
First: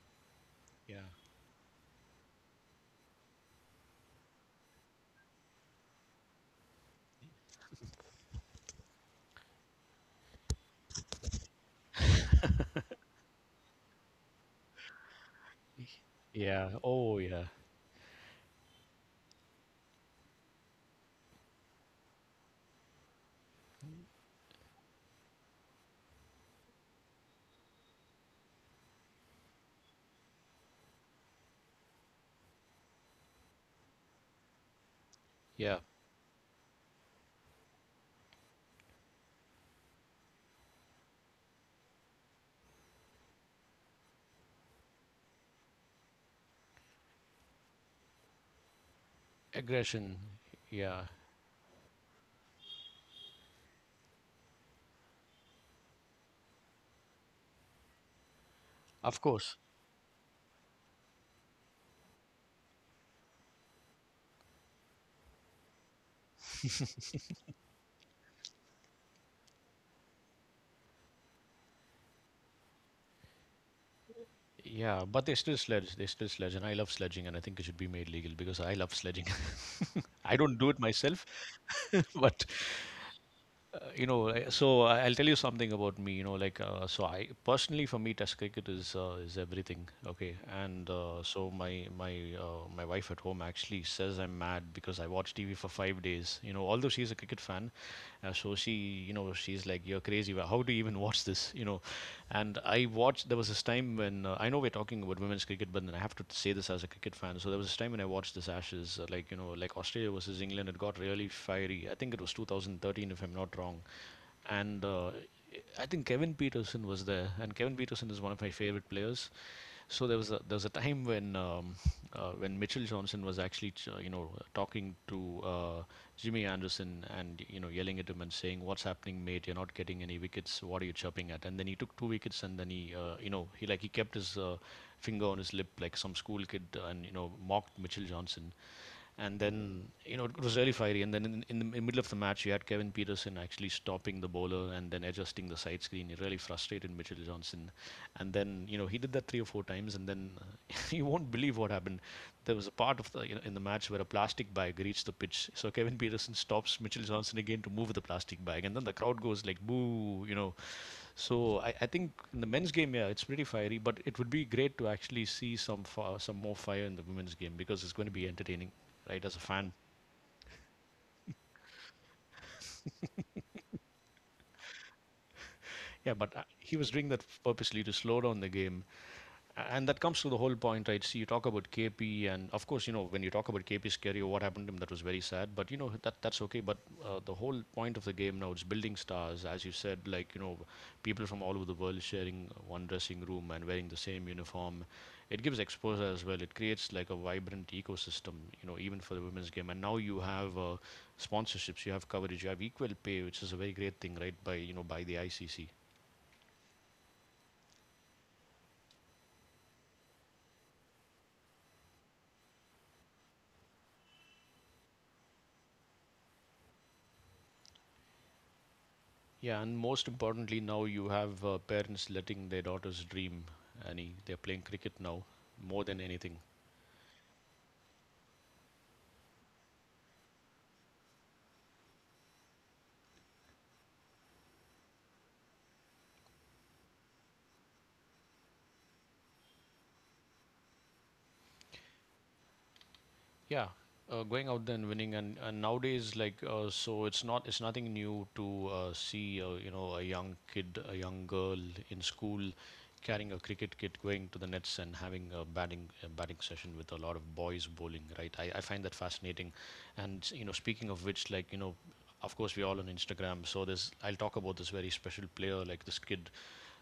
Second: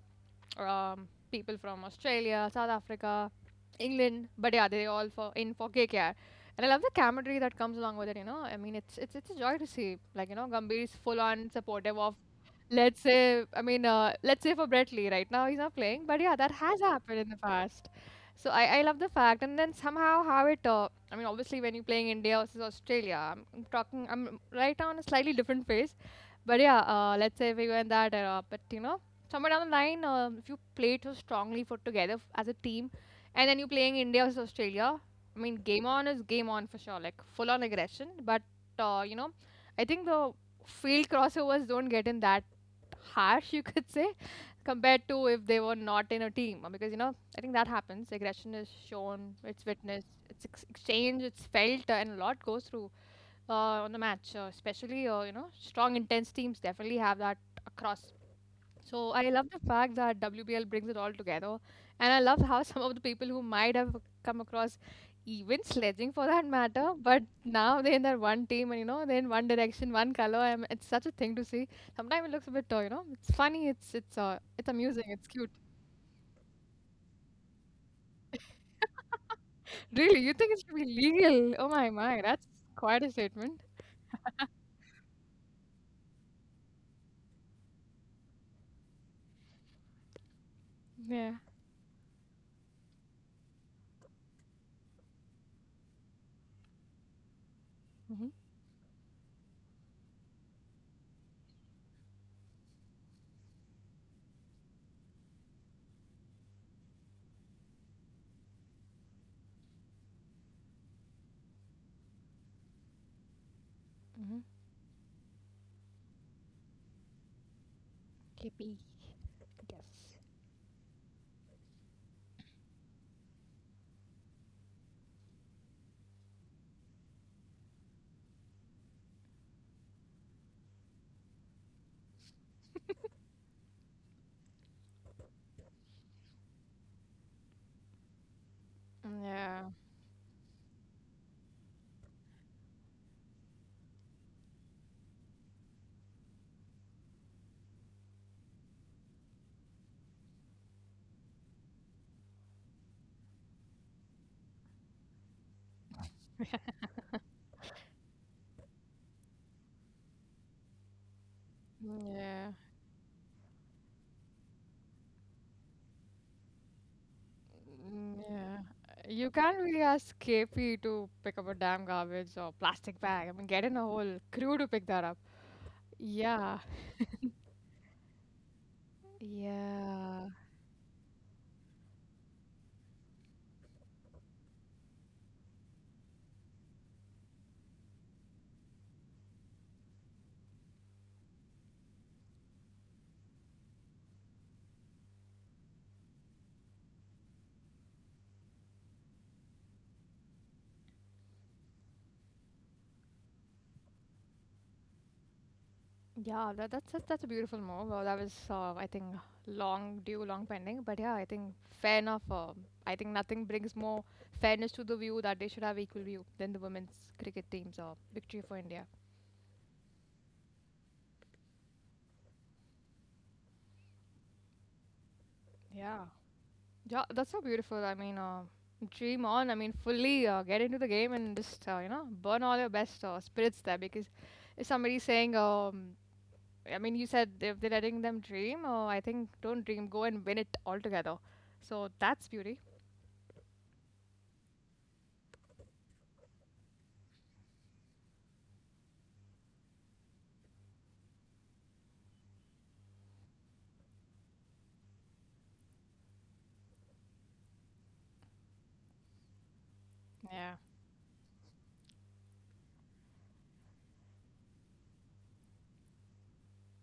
A: yeah,
B: um, people from Australia, South Africa, England. But yeah, they all for in for K K R. And I love the camaraderie that comes along with it, you know. I mean, it's it's it's a joy to see. Like, you know, Gambhir is full on supportive of, let's say, I mean, uh, let's say for Brett Lee right now he's not playing, but yeah, that
A: yeah.
B: has
A: Oh,
B: happened in the
A: yeah,
B: past. So I, I love the fact, and then somehow how it. Uh, I mean, obviously when you're playing India versus Australia, I'm, I'm talking. I'm right now in a slightly different phase, but yeah, uh, let's say we were in that era. But you know, somewhere down the line, uh, if you play too strongly for together f- as a team, and then you're playing India versus Australia, I mean,
A: yeah.
B: game on is game on for sure, like full on aggression. But uh, you know, I think the field crossovers don't get in that harsh, you could say, compared to if they were not in a team. Uh, because you know, I think that happens. Aggression is shown, it's witnessed,
A: Aggression.
B: it's ex-
A: Yeah,
B: exchanged, it's felt, uh, and a lot goes through uh, on the match, uh, especially uh, you know strong, intense teams definitely have that across. So
A: of
B: I love the
A: course.
B: fact that W B L brings it all together, and I love how some of the people who might have come across even sledging for that matter, but now they're in that one team and you know they're in one direction, one color. And it's such a thing to see. Sometimes it looks a bit, uh, you know, it's funny, it's it's uh, it's amusing,
A: Yeah, but
B: it's
A: they
B: cute.
A: still sledge. They still sledge, and I love sledging, and I think it should be made legal because I love sledging. I
B: Really, you
A: don't do
B: think
A: it
B: it should be
A: myself,
B: legal? Oh my my,
A: but
B: that's quite a
A: uh,
B: statement.
A: you know. I- So I- I'll tell you something about me. You know, like uh, so. I personally, for me, Test cricket is uh, is everything. Okay, and uh, so
B: Yeah.
A: my my uh, my wife at home actually says I'm mad because I watch T V for five days. You know, although she's a cricket fan, uh,
B: Mm-hmm.
A: so she, you know, she's like, "You're crazy. How do you even watch this?" You know, and I I watched. There was this time when uh, I know we're talking about women's cricket, but then I have to say this as a cricket fan. So there was this time when I watched this Ashes, uh, like, you know, like Australia versus England. It got really fiery. I think it was two thousand thirteen, if I'm not wrong,
B: Mm-hmm.
A: and uh, I think Kevin Peterson was there, and Kevin Peterson is one of my favorite
B: K P.
A: players. So there was
B: Yes.
A: a there was a time when um, uh, when Mitchell Johnson was actually ch- you know talking to uh, Jimmy Anderson and you know yelling at him and saying, "What's happening, mate? You're not getting any wickets. What are you chirping at?" And then he took two wickets, and then he, uh, you know, he like he kept his uh, finger on his lip like some school kid, and you know mocked Mitchell Johnson. And then,
B: Yeah.
A: you know, it was really fiery. And then in, in the middle of the match, you had Kevin Peterson actually stopping the bowler and then adjusting the side screen. It really frustrated Mitchell Johnson. And then, you know, he did that three or four times. And then uh, you won't believe what happened. There was a part of the, you know, in the match where a plastic bag reached the pitch. So Kevin Peterson stops Mitchell Johnson again to move the plastic bag. And then the crowd goes like, boo, you know. So I, I think in the men's
B: Yeah,
A: game, yeah, it's pretty fiery, but it would be great to actually see some fa- some more fire in the women's game because it's going to be
B: mm,
A: entertaining,
B: yeah.
A: right? As a
B: You
A: fan,
B: can't really ask K P to pick up a damn garbage or plastic bag. I mean, get in a whole crew to pick that up.
A: yeah. But uh,
B: Yeah,
A: he was doing that purposely to slow down the game. And that comes
B: yeah,
A: to the whole point, right? See, you talk about K P, and of course, you know, when you talk about K P's career, what happened to him, that was very sad. But, you know, that that's okay. But uh, the whole point of the game now is building stars. As you said, like, you know, people from all over the world sharing one dressing room and wearing the same uniform. It gives exposure as well. It creates like a vibrant ecosystem, you know, even for the women's game. And now you have uh, sponsorships, you have coverage, you have equal pay, which is a very great thing, right, by, you know, by the I C C.
B: yeah. That, that's that's that's a beautiful move. Well, that was uh, I think long due, long pending. But yeah, I think fair enough. Uh, I think nothing brings more fairness to the view that they should have equal view than the women's cricket team's uh, victory for India.
A: Yeah, and most importantly, now you have uh, parents letting their daughters dream, Annie. They're playing cricket now more than
B: Yeah.
A: anything.
B: Yeah, that's so beautiful. I mean, uh, dream on. I mean, fully uh, get into the game and just uh, you know burn all your best uh, spirits there, because if somebody's saying, um, I mean, you said if they're letting them dream, uh, I think don't dream, go and win it altogether. So that's beauty.
A: Yeah, uh, going out there and winning, and, and nowadays, like, uh, so it's not, it's nothing new to uh, see, uh, you know, a young kid, a young girl in school, carrying a cricket kit, going to the nets and having a batting a batting session with a lot of boys bowling, right? I, I find that fascinating, and you know,
B: Yeah,
A: speaking of which, like, you know, of course we're all on Instagram, so there's I'll talk about this very special player, like this kid.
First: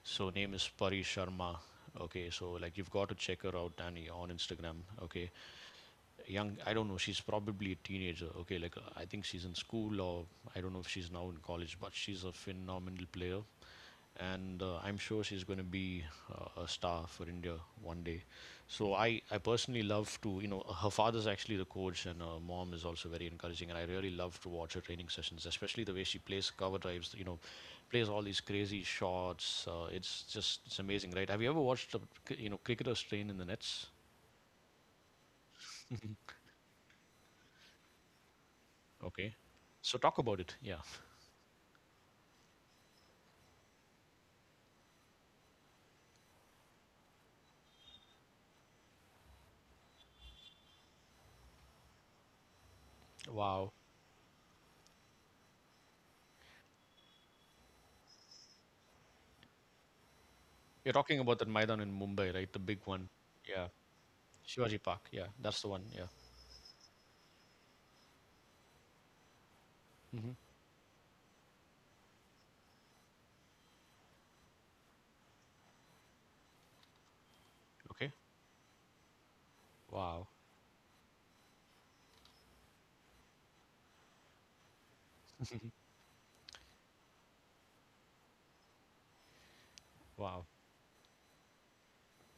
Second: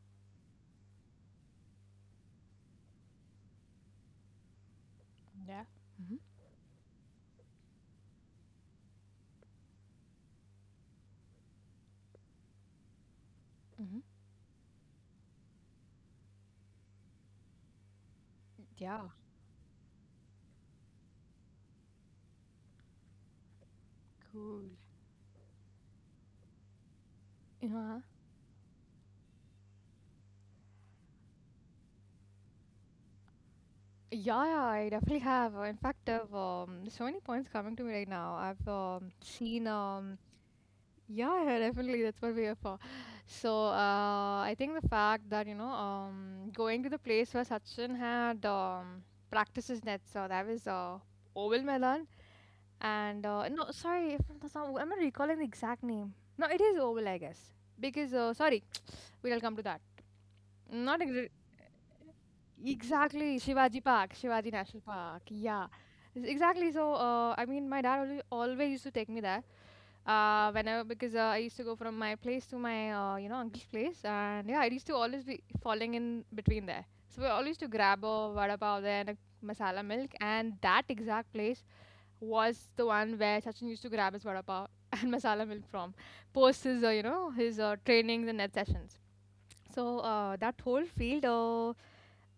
A: So name is Pari Sharma. Okay, so like you've got to check her out, Danny, on Instagram. Okay,
B: yeah, hmm,
A: young, I don't know, she's probably a teenager. Okay, like, uh, I think she's in school, or I don't know if she's now in college, but she's a phenomenal player,
B: hmm,
A: and uh, I'm sure she's going to be uh, a star for India one day. So
B: yeah.
A: i i personally love to, you know, her father's actually the coach and her mom is also very encouraging, and I really love to watch
B: Cool.
A: her training sessions, especially the way she plays cover drives, you know,
B: Yeah.
A: plays all these crazy shots. uh, it's just it's amazing, right? Have you ever watched a, you know, cricketers train in the nets?
B: Yeah, yeah, I definitely have. Uh, In fact, I've um, so many points coming to me right now. I've um,
A: Okay,
B: seen
A: so talk
B: um,
A: about it. Yeah.
B: yeah, definitely. That's what we are for. So, uh, I think the fact that, you know, um, going to the place where Sachin had um, practiced his nets, uh, that was uh, Oval Medan. And, uh, no,
A: Wow.
B: sorry, if that's not, I'm not recalling the exact name. No, it is Oval, I guess. Because, uh, sorry, we'll come to that.
A: You're
B: Not
A: talking
B: exa-
A: about that Maidan in Mumbai, right? The big one.
B: exactly
A: Yeah.
B: Shivaji Park, Shivaji
A: Shivaji
B: National
A: Park.
B: Park.
A: Yeah, that's
B: Yeah,
A: the one. Yeah.
B: yes, exactly. So, uh, I mean, my dad always, always used to take me there
A: Hmm.
B: uh whenever because uh, I used to go from my place to my uh, you know uncle's place. And yeah, I used to always be falling in between there, so we always used to grab
A: Okay.
B: a vada pav there and a masala milk.
A: Wow.
B: And that exact place was the one where Sachin used to grab his vada pav and masala milk from, post his uh, you know his uh, trainings and net sessions. so uh,
A: Wow.
B: that whole field, uh,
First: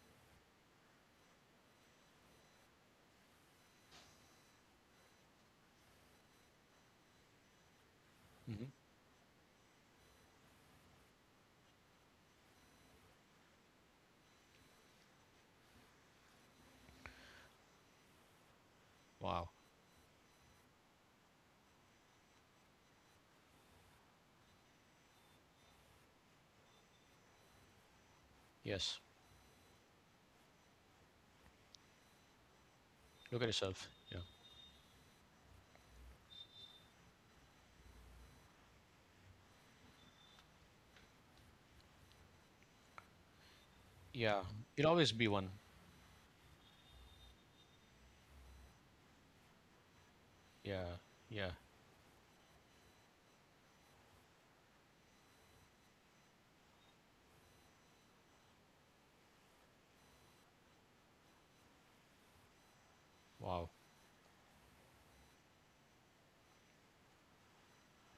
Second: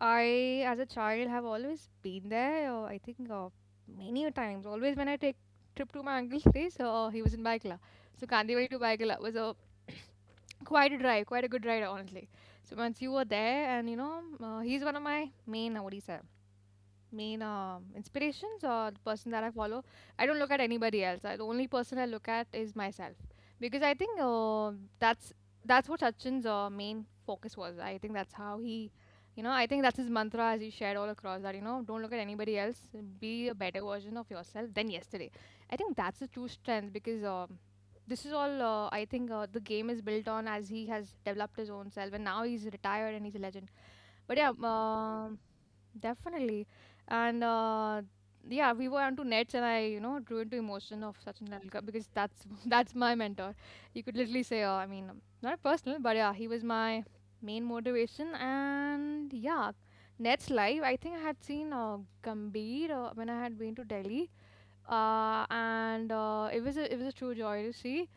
B: I, as a child, have always been there. Uh, I think uh, many a times. Always when I take trip to my uncle's place, uh, he was in Baikla. So
A: Hmm.
B: Kandivali to Baikla was a quite a drive, quite a good ride, honestly. So once you were there, and you know, uh, he's one of my main, uh, what do you say? Main um, inspirations, or the person that
A: Wow.
B: I follow. I don't look at anybody else. I, the only person I look at is myself, because I think uh, that's that's what Sachin's uh, main focus was. I think that's how he,
A: Yes.
B: you know, I think that's his mantra as he shared all across, that you know, don't look at anybody else,
A: Look
B: be
A: at
B: a better
A: yourself.
B: version
A: Yeah.
B: of yourself than yesterday. I think that's the true strength. Because Um, this is all uh, I think uh, the game is built on, as he has developed his own self, and now he's retired and he's a legend. but
A: Yeah.
B: yeah,
A: You'll always be
B: um
A: one.
B: definitely. And uh, yeah, we were onto nets, and I, you know, drew into
A: Yeah.
B: emotion of Sachin
A: Yeah.
B: Tendulkar, because that's that's my mentor. You could literally say, uh, I mean, um, not personal, but yeah, he was my main motivation. And yeah, nets live. I think I had seen uh, Gambhir uh, when I had
A: Wow.
B: been to Delhi, uh, and uh, it was a, it was a true joy to see.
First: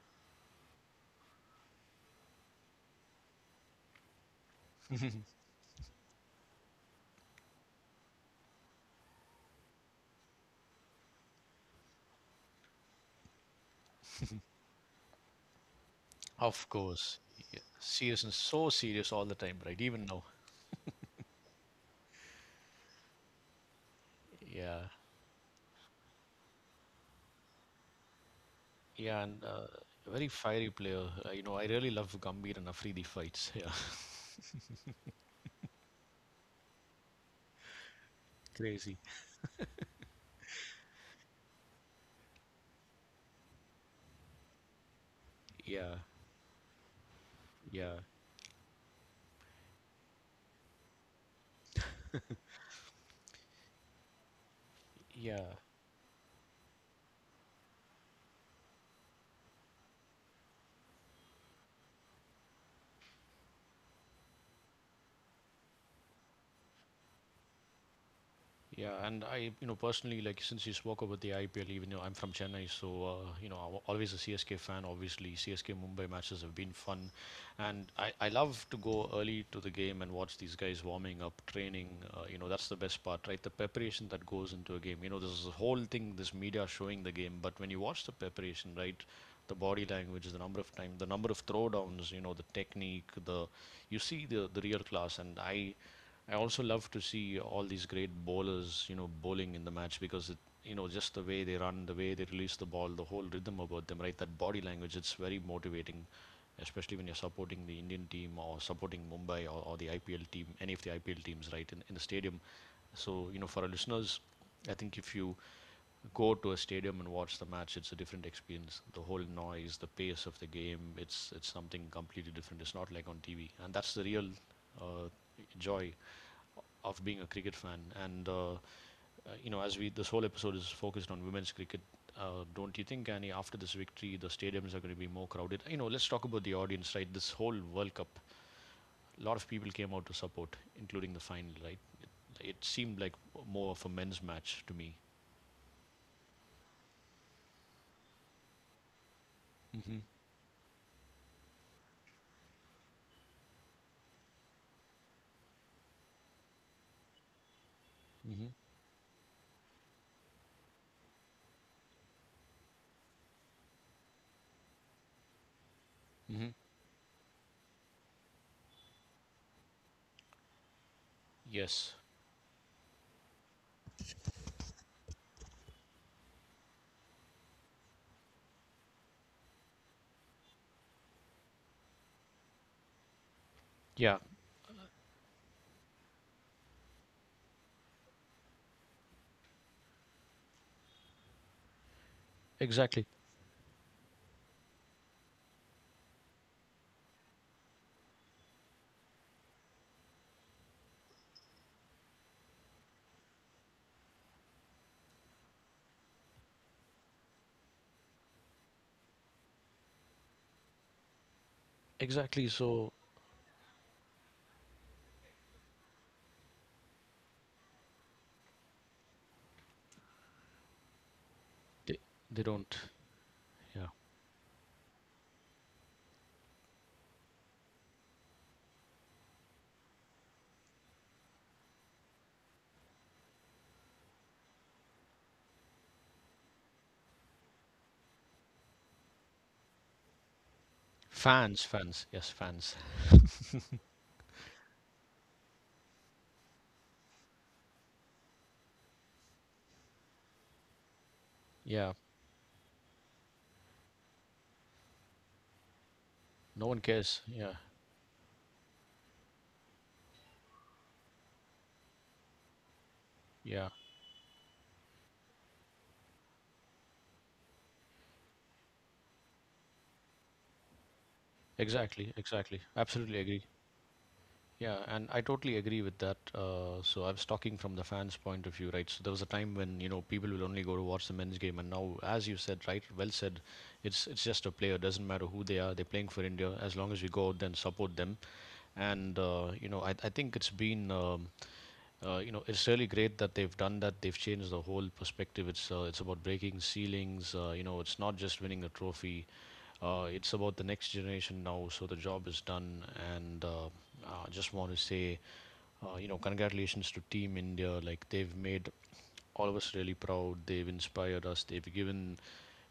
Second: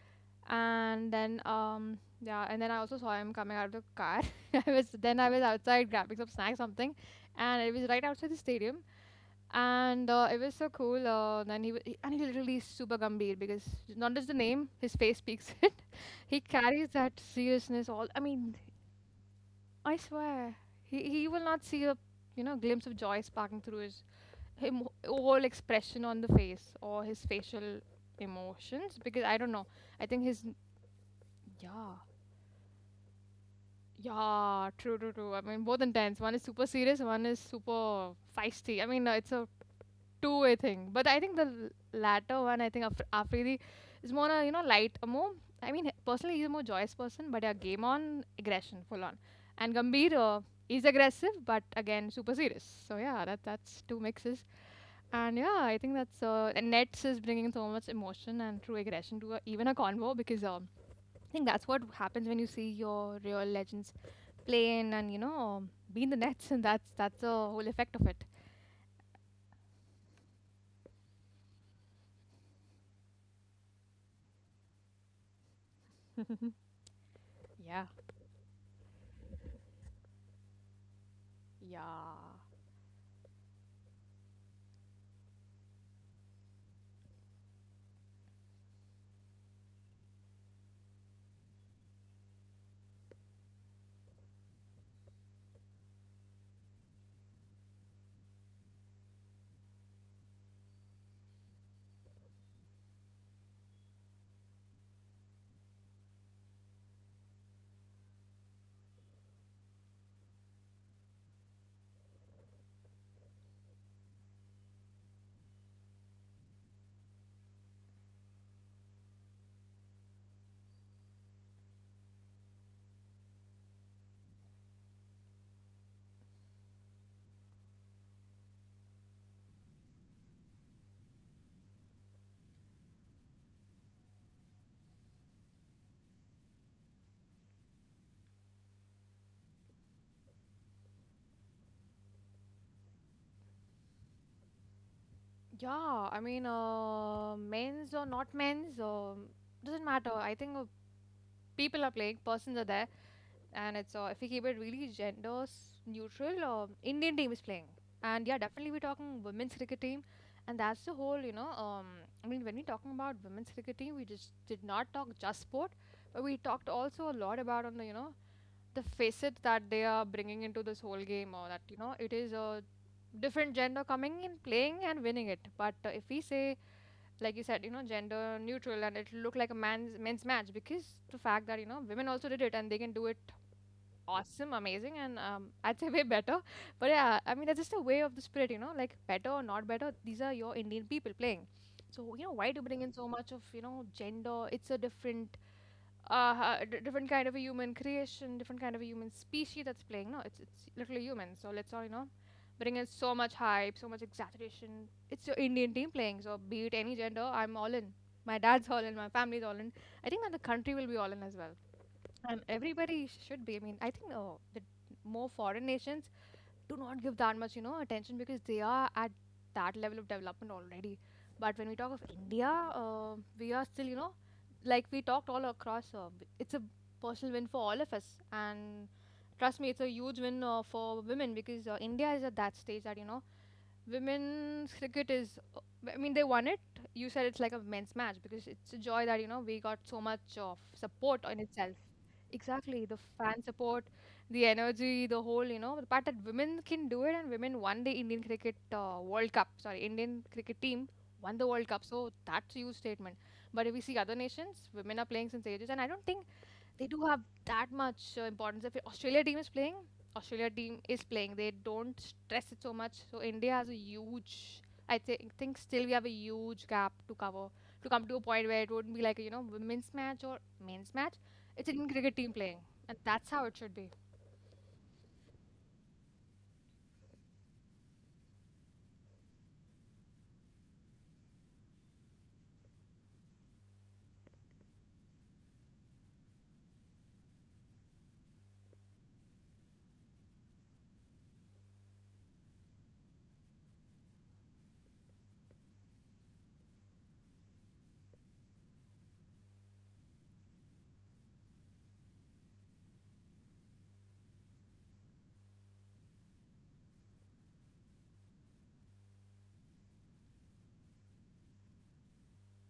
B: And then um yeah, and then I also saw him coming out of the car. I was then, I was outside grabbing some snacks, something, and it was right outside the stadium. And uh, it was so cool. Uh, then he, wa- he, and he literally is super Gambir, because not just the name, his face speaks it. He
A: Of
B: carries that
A: course. Yeah.
B: seriousness all, I
A: Serious and
B: mean,
A: so serious all the time, right?
B: I
A: Even now.
B: swear, he, he will not see a you know glimpse of joy sparking through his him
A: Yeah.
B: whole expression on the face, or his facial emotions, because
A: Yeah.
B: I
A: And
B: don't know.
A: uh,
B: I
A: a
B: think
A: very
B: his
A: fiery player. Uh, you know, I really
B: yeah.
A: love Gambhir and Afridi fights. Yeah.
B: Yeah, true, true, true. I mean, both intense. One is super serious, one is super feisty. I
A: Crazy.
B: mean, uh, it's a two-way thing. But I think the l- latter one, I think Af- Afridi is more, uh, you know, light, a more. I mean,
A: Yeah.
B: personally, he's a more joyous person. But yeah, game
A: Yeah.
B: on aggression, full on. And Gambhir uh, is aggressive, but again, super serious. So yeah, that that's two mixes. And
A: Yeah.
B: yeah, I think that's uh, and Nets is bringing so much emotion and true aggression to a, even a convo, because um I think that's what happens when you see your real legends playing, and you know, be in the nets, and that's that's the whole effect of it.
A: Yeah, and I, you know, personally, like since you spoke about the I P L, even though I'm from Chennai, so uh, you know, I'm always a C S K fan. Obviously, C S K Mumbai matches have been fun,
B: Yeah,
A: and I, I love to go early to the game and watch these guys warming up, training. Uh,
B: yeah.
A: you know, that's the best part, right? The preparation that goes into a game. You know, there's a whole thing, this media showing the game, but when you watch the preparation, right, the body language, the number of time, the number of throwdowns, you know, the technique, the you see the the real class, and I I also love to see all these great bowlers, you know, bowling in the match because it, you know, just the way they run, the way they release the ball, the whole rhythm about them, right? That body language, it's very motivating, especially when you're supporting the Indian team or supporting Mumbai or, or the I P L team, any of the I P L teams, right, in, in the stadium. So, you know, for our listeners, I think if you go to a stadium and watch the match, it's a different experience. The whole noise, the pace of the game, it's it's something completely different. It's not like on T V, and that's the real uh, joy of being a cricket fan. And uh, you know, as we, this whole episode is focused on women's cricket, uh, don't you think, Annie, after this victory, the stadiums are going to be more crowded? You know, let's talk about the audience, right? This whole World Cup, a lot of people came out to support, including the final, right? It seemed like more of a men's match to me.
B: Yeah, I mean, uh, men's or not men's, um doesn't
A: Mm-hmm.
B: matter. I think uh, people are playing, persons are there. And it's uh, if we keep it really gender neutral, uh, Indian team is playing. And yeah,
A: Mm-hmm.
B: definitely, we're talking women's cricket team, and that's the whole you know. Um, I mean, when we're talking about women's cricket team, we just did not talk just sport, but we
A: Mm-hmm.
B: talked also a lot about, on the you know, the facet that they are bringing into this whole game. Or that you
A: Yes.
B: know, it is a different gender coming in, playing and winning it. But uh, if we say, like you said, you know, gender neutral, and it'll look like a man's men's match, because the fact that you know women also did it and they can do it,
A: Yeah,
B: awesome, amazing. And um, I'd say way better. But yeah, I mean, that's just a way of the spirit, you know, like better or not better. These are your Indian people playing. So, you know, why do you bring in
A: exactly.
B: so much of, you know, gender? It's a different, uh, uh, d- different kind of a human creation, different kind of a human species that's playing. No, it's, it's literally human. So let's all, you know, bring in so much hype, so much exaggeration. It's your Indian team playing. So be it any gender, I'm all in. My dad's all in, my family's all in. I think that the country will be all in as well. And
A: Exactly. So
B: everybody should be. I mean, I think uh, the more foreign nations do not give that much, you know, attention, because they are at that level of development already. But when we talk
A: they,
B: of
A: they
B: India,
A: don't.
B: uh, we are
A: Yeah.
B: still, you know, like we talked all across. Uh, b- it's a personal win for all of us, and trust me, it's a huge win uh, for women, because uh, India is at that stage that you know, women's cricket is. uh, I mean, they won it. You said it's like a men's match, because it's a joy that you know we got so much of support in
A: Fans,
B: itself.
A: fans. Yes, fans.
B: Exactly, the fan support, the energy, the whole, you know, the part that women can do it, and women won the Indian cricket uh, World Cup, sorry, Indian cricket team won the World Cup.
A: Yeah.
B: So that's a huge statement. But if we see other nations, women are playing since ages, and I don't think
A: No one
B: they do
A: cares.
B: have
A: Yeah.
B: that much uh, importance. If Australia team is playing, Australia team is playing, they don't stress it so much. So India
A: Yeah.
B: has a huge. I think think still we have a huge gap to cover, to come to a point where it wouldn't be like a, you know, women's match or men's match. It's an Indian
A: Exactly,
B: cricket team playing,
A: exactly.
B: and
A: Absolutely
B: that's
A: agree.
B: how it should be.
A: Yeah, and I totally agree with that. Uh, so I was talking from the fans' point of view, right? So there was a time when you know people will only go to watch the men's game, and now, as you said, right, well said, it's it's just a player. Doesn't matter who they are, they're playing for India. As long as we go out there and support them, and uh, you know, I I think it's been um, uh, you know, it's really great that they've done that. They've changed the whole perspective. It's uh, it's about breaking ceilings. Uh, you know, it's not just winning a trophy. Uh, it's about the next generation now. So the job is done, and uh, I just want to say, uh, you know, congratulations to Team India. Like they've made all of us really proud. They've inspired us. They've given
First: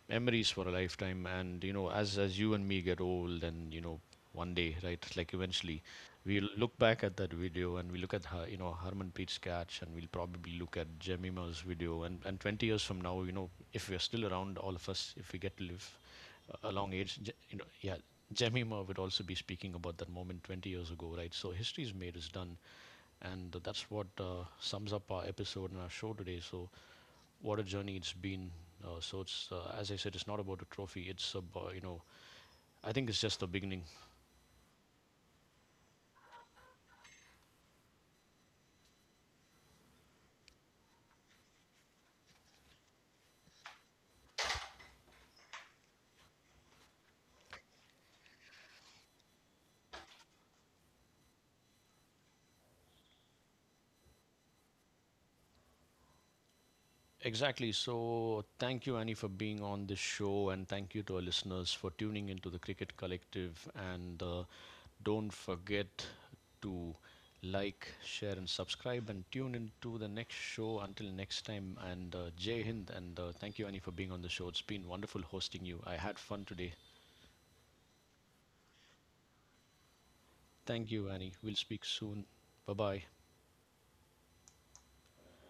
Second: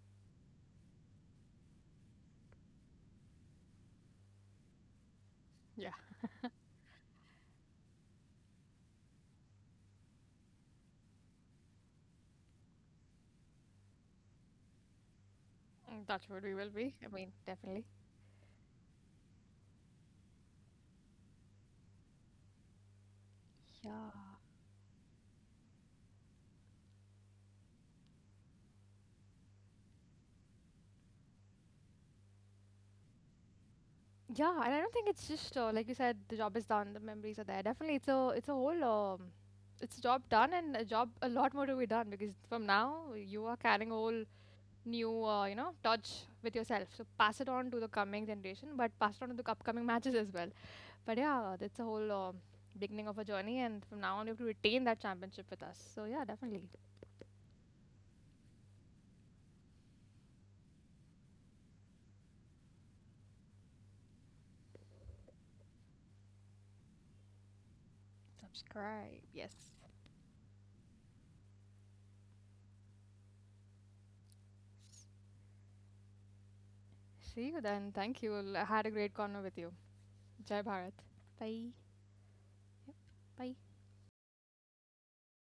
A: memories for a lifetime, and you know, as as you and me get old and you know one day, right, like eventually
B: Yeah.
A: we'll look back at that video and we look at her, you know, Herman Pete's catch, and we'll probably look at Jemima's video, and and twenty years from now, you know, if we're still around, all of us, if we get to live
B: Mm, that's what we
A: a
B: will
A: a long
B: be. I
A: age
B: mean,
A: Je- you know,
B: definitely.
A: yeah, Jemima would also be speaking about that moment twenty years ago, right? So history is made, is done, and that's
B: Yeah.
A: what uh, sums up our episode and our show today. So what a journey it's been. Uh, so it's uh, as I said, it's not about a trophy. It's about you know. I think it's just the beginning.
B: Yeah, and I don't think it's just uh, like you said, the job is done, the memories are there. Definitely, it's a it's a whole um, it's a job done and a job a lot more to be done, because from now you are carrying a whole new uh, you know touch with yourself. So pass it on to the coming generation, but pass it on to the upcoming matches as well. But yeah, that's a whole um, beginning of a journey, and from now on you have to retain that championship with us. So yeah, definitely.
A: Exactly. So thank you, Annie, for being on this show, and thank you to our listeners for tuning into the Cricket Collective. And uh, don't forget to like, share, and subscribe,
B: Subscribe.
A: and
B: Yes.
A: tune into the next show. Until next time, and uh, Jai Hind, and uh, thank you, Annie, for being on the show. It's been wonderful hosting you. I had fun today.
B: See you then. Thank you. I had a great corner with you. Jai
A: Thank
B: Bharat.
A: you, Annie. We'll
B: Bye.
A: speak soon. Bye bye.
B: Bye.